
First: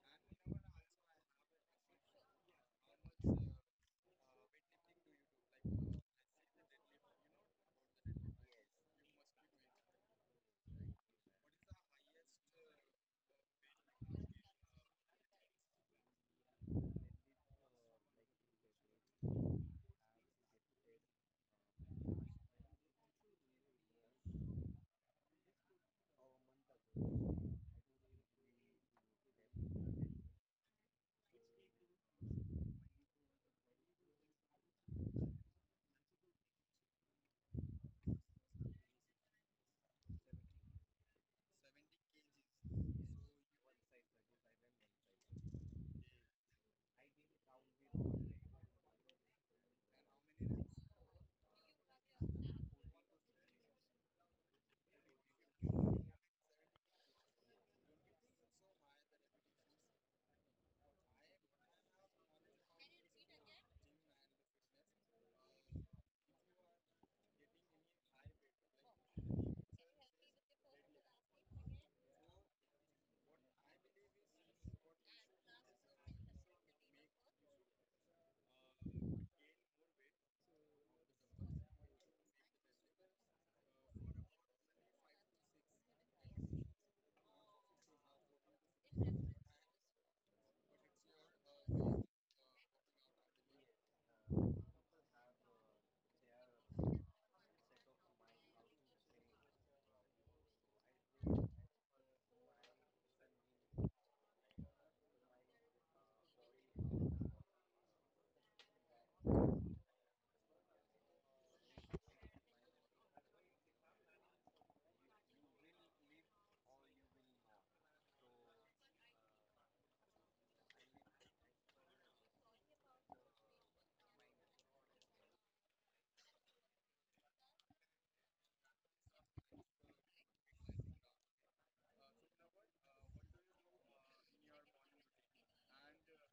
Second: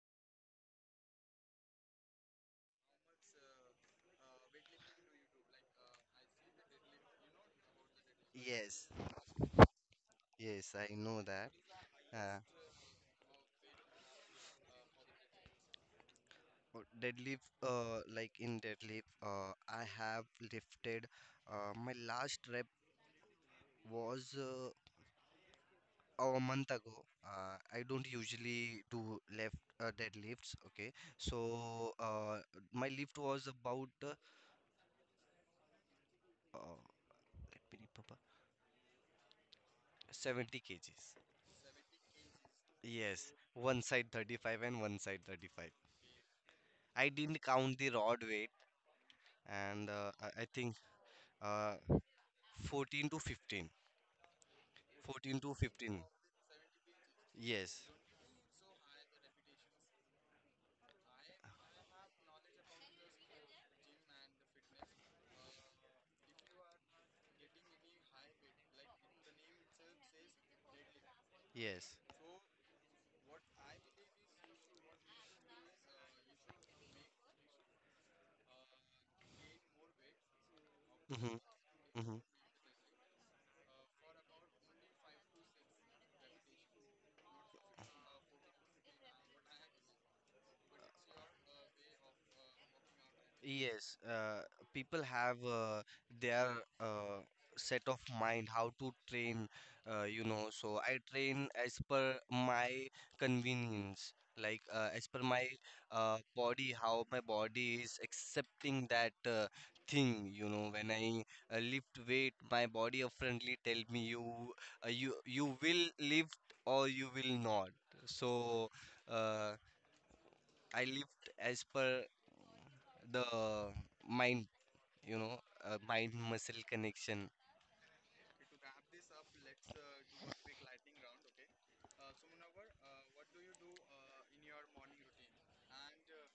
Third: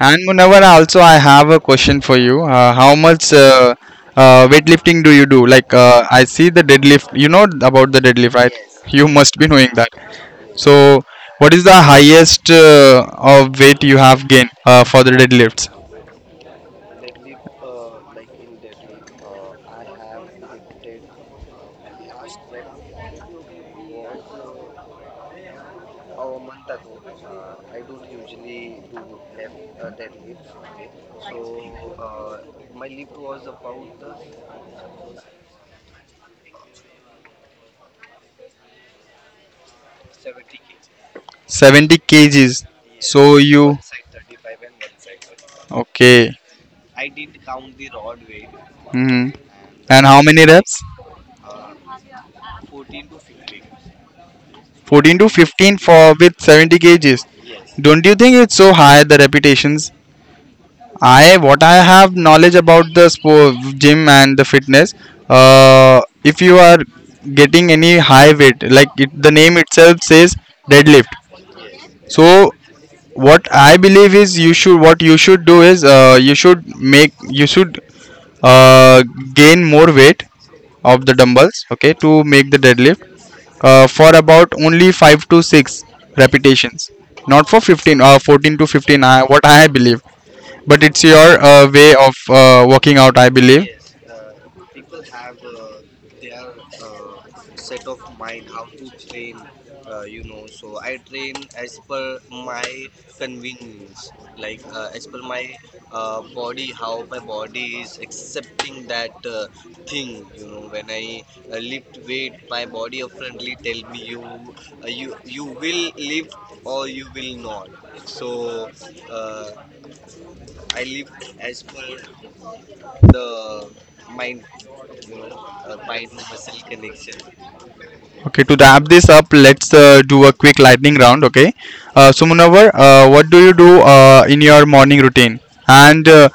And Munawar, also I have a question for you. Uh, how much uh, uh, weightlifting do you do? Like uh, I see the deadlift. You know about the deadlift, right? yes, You must be knowing that. yes, I So, know that. what is the Uh, highest uh, of weight you have gained uh, for the deadlifts? but deadlift, uh, like in deadlift, uh, I have lifted uh, my last rep was uh, a month ago. Uh, I don't usually do left uh, deadlifts. Okay, so uh, my lift was about uh, uh, let me remember, seventy kgs. 70 kgs. Yes, So you, one side thirty-five and one side thirty-five. okay? I didn't count the rod weight, Hmm. and And uh, how I I many think reps? uh, fourteen to fifteen. fourteen to fourteen to fifteen fifteen. for with 70 kgs. Yes, Don't you think it's so high, the repetitions? I, what I have knowledge about the sport, gym and the fitness. Uh, if you are getting any high weight, like it, the name itself says deadlift. yes. So what I believe is, you should, what you should do is uh, you should make you should uh, gain more weight of the Mm-hmm, dumbbells. Okay, mm-hmm. to make the deadlift uh, for about only five to six repetitions, not for fifteen or fourteen to fifteen. I, what I believe, but it's your uh, way of uh, working out, I believe. Yes, uh, people have uh, their uh, set of mind how to train, uh, you know. So I train as per my convenience, like uh, as per my uh, body, how my body is accepting that uh, thing, you know. When I uh, lift weight, my body apparently tell me, you, uh, you, you will lift or you will not. So uh, I lift as per the mind, you know, uh, mind muscle connection. Okay, to wrap this up, let's uh, do a quick lightning round. Okay, uh, so Munawar, uh, what do you do uh, in your morning routine? And uh,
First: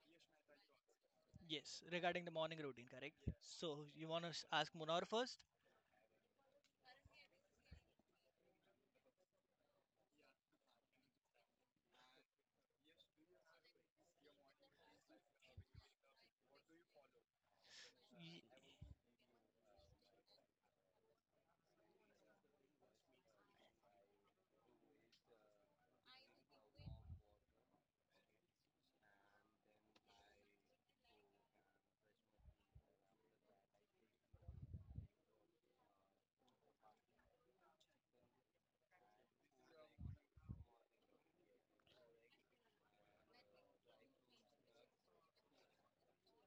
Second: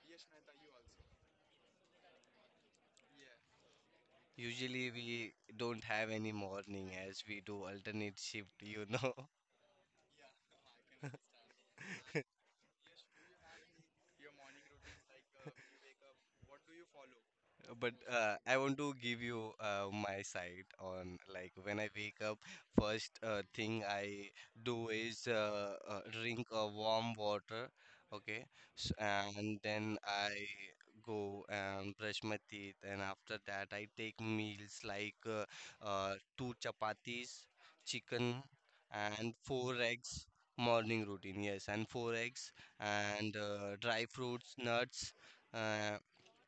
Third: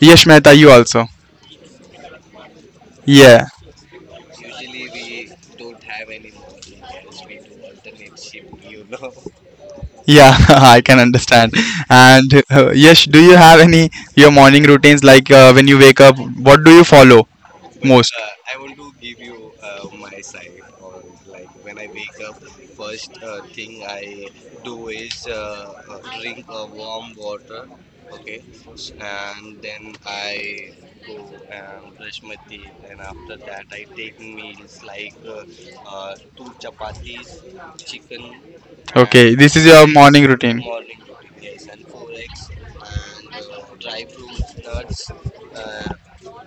Yash Mehta, you also. Yes. Regarding the morning routine, correct? Yeah, So, you want to ask Usually Munawar we first? don't have any morning as we do alternate shift, you [LAUGHS] know. yeah, [LAUGHS] I can understand. And uh, Yash, do you have any your morning routines like uh, when you wake up? What do you follow But most? uh, Ye- I want to give you uh, my side on, like, when I wake up, first uh, thing I do is uh, uh, drink a warm water, okay? S And then I go and brush my teeth, and after that I take meals like uh, uh, two chapatis, chicken, and Okay, this is four your morning eggs. routine. Morning routine, yes, and four eggs and uh, dry fruits, nuts. Uh,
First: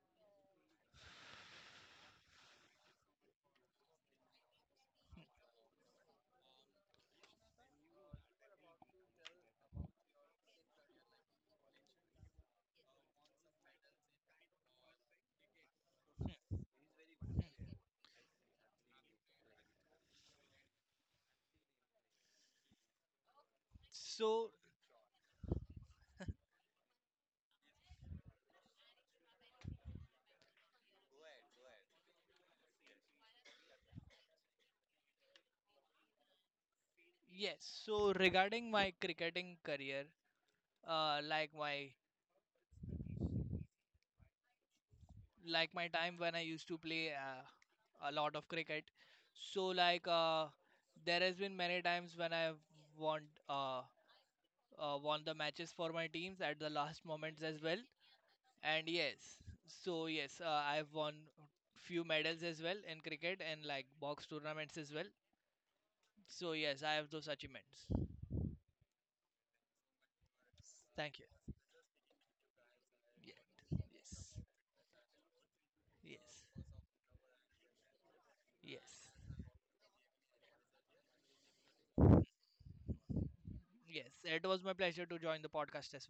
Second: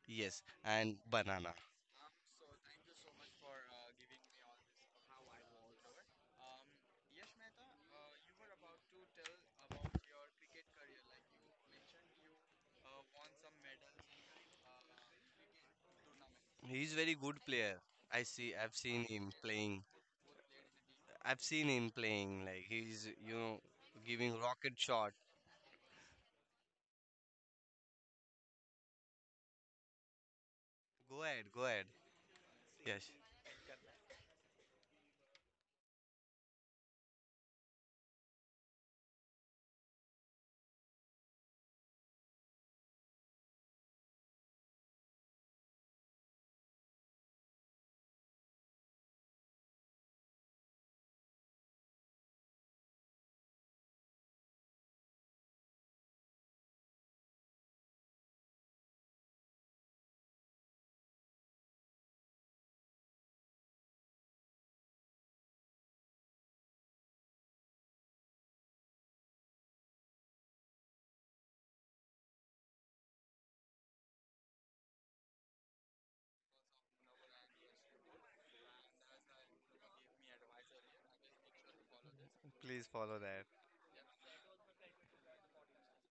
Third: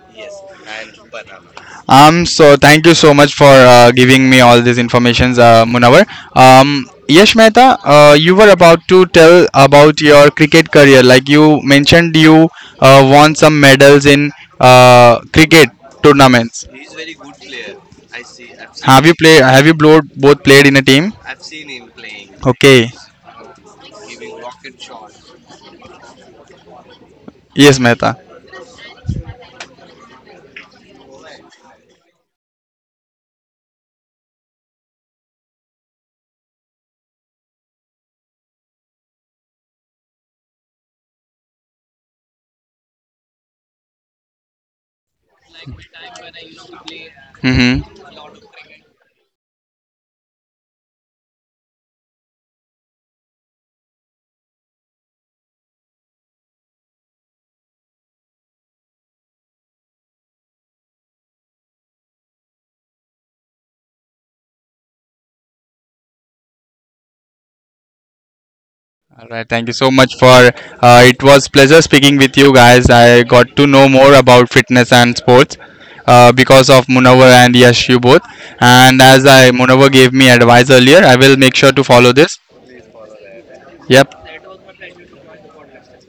Yes, and banana. Um, so thank you so much for uh, giving me all these informations, uh, Munawar. Um, Yash Mehta, uh, you were about to tell about your cricket career. Like you mentioned, you uh, won some medals in uh, cricket tournaments. He's very good player. I see. I've seen Have you him him played? Have you playing. both both played in a team? I've seen him playing. Like, Okay. he's, Yes. you know, giving So, rocket shot. Yes, Mehta. Go ahead. Go ahead. Yes. yes. So, regarding my cricketing career, uh, like my like my time when I used to play, Mm-hmm. uh, a lot of cricket. So, like, uh, there has been many times when I've won uh, uh, won the matches for my teams at the last moments as well. And, yes, so, yes, uh, I've won few medals as well in cricket and like box tournaments as well. So, yes, I have those achievements. All right, thank you so much for. Uh, thank it you. was pleasure speaking with you guys. I got to Yeah. know more Yes, about fitness and sports uh, yes. because of Munawar and Yash, you both. And Yes, as I Munawar gave me advice earlier, I will make sure to follow this. Please follow that. yes, Yep. it was my pleasure to join the podcast as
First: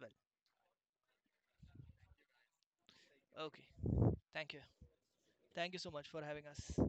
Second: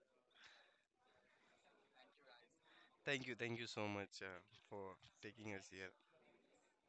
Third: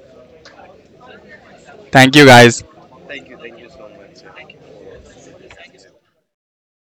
Thank you guys. Thank you. well. Thank Okay. you so much uh, Thank you. for taking us Thank you so here. much for having us.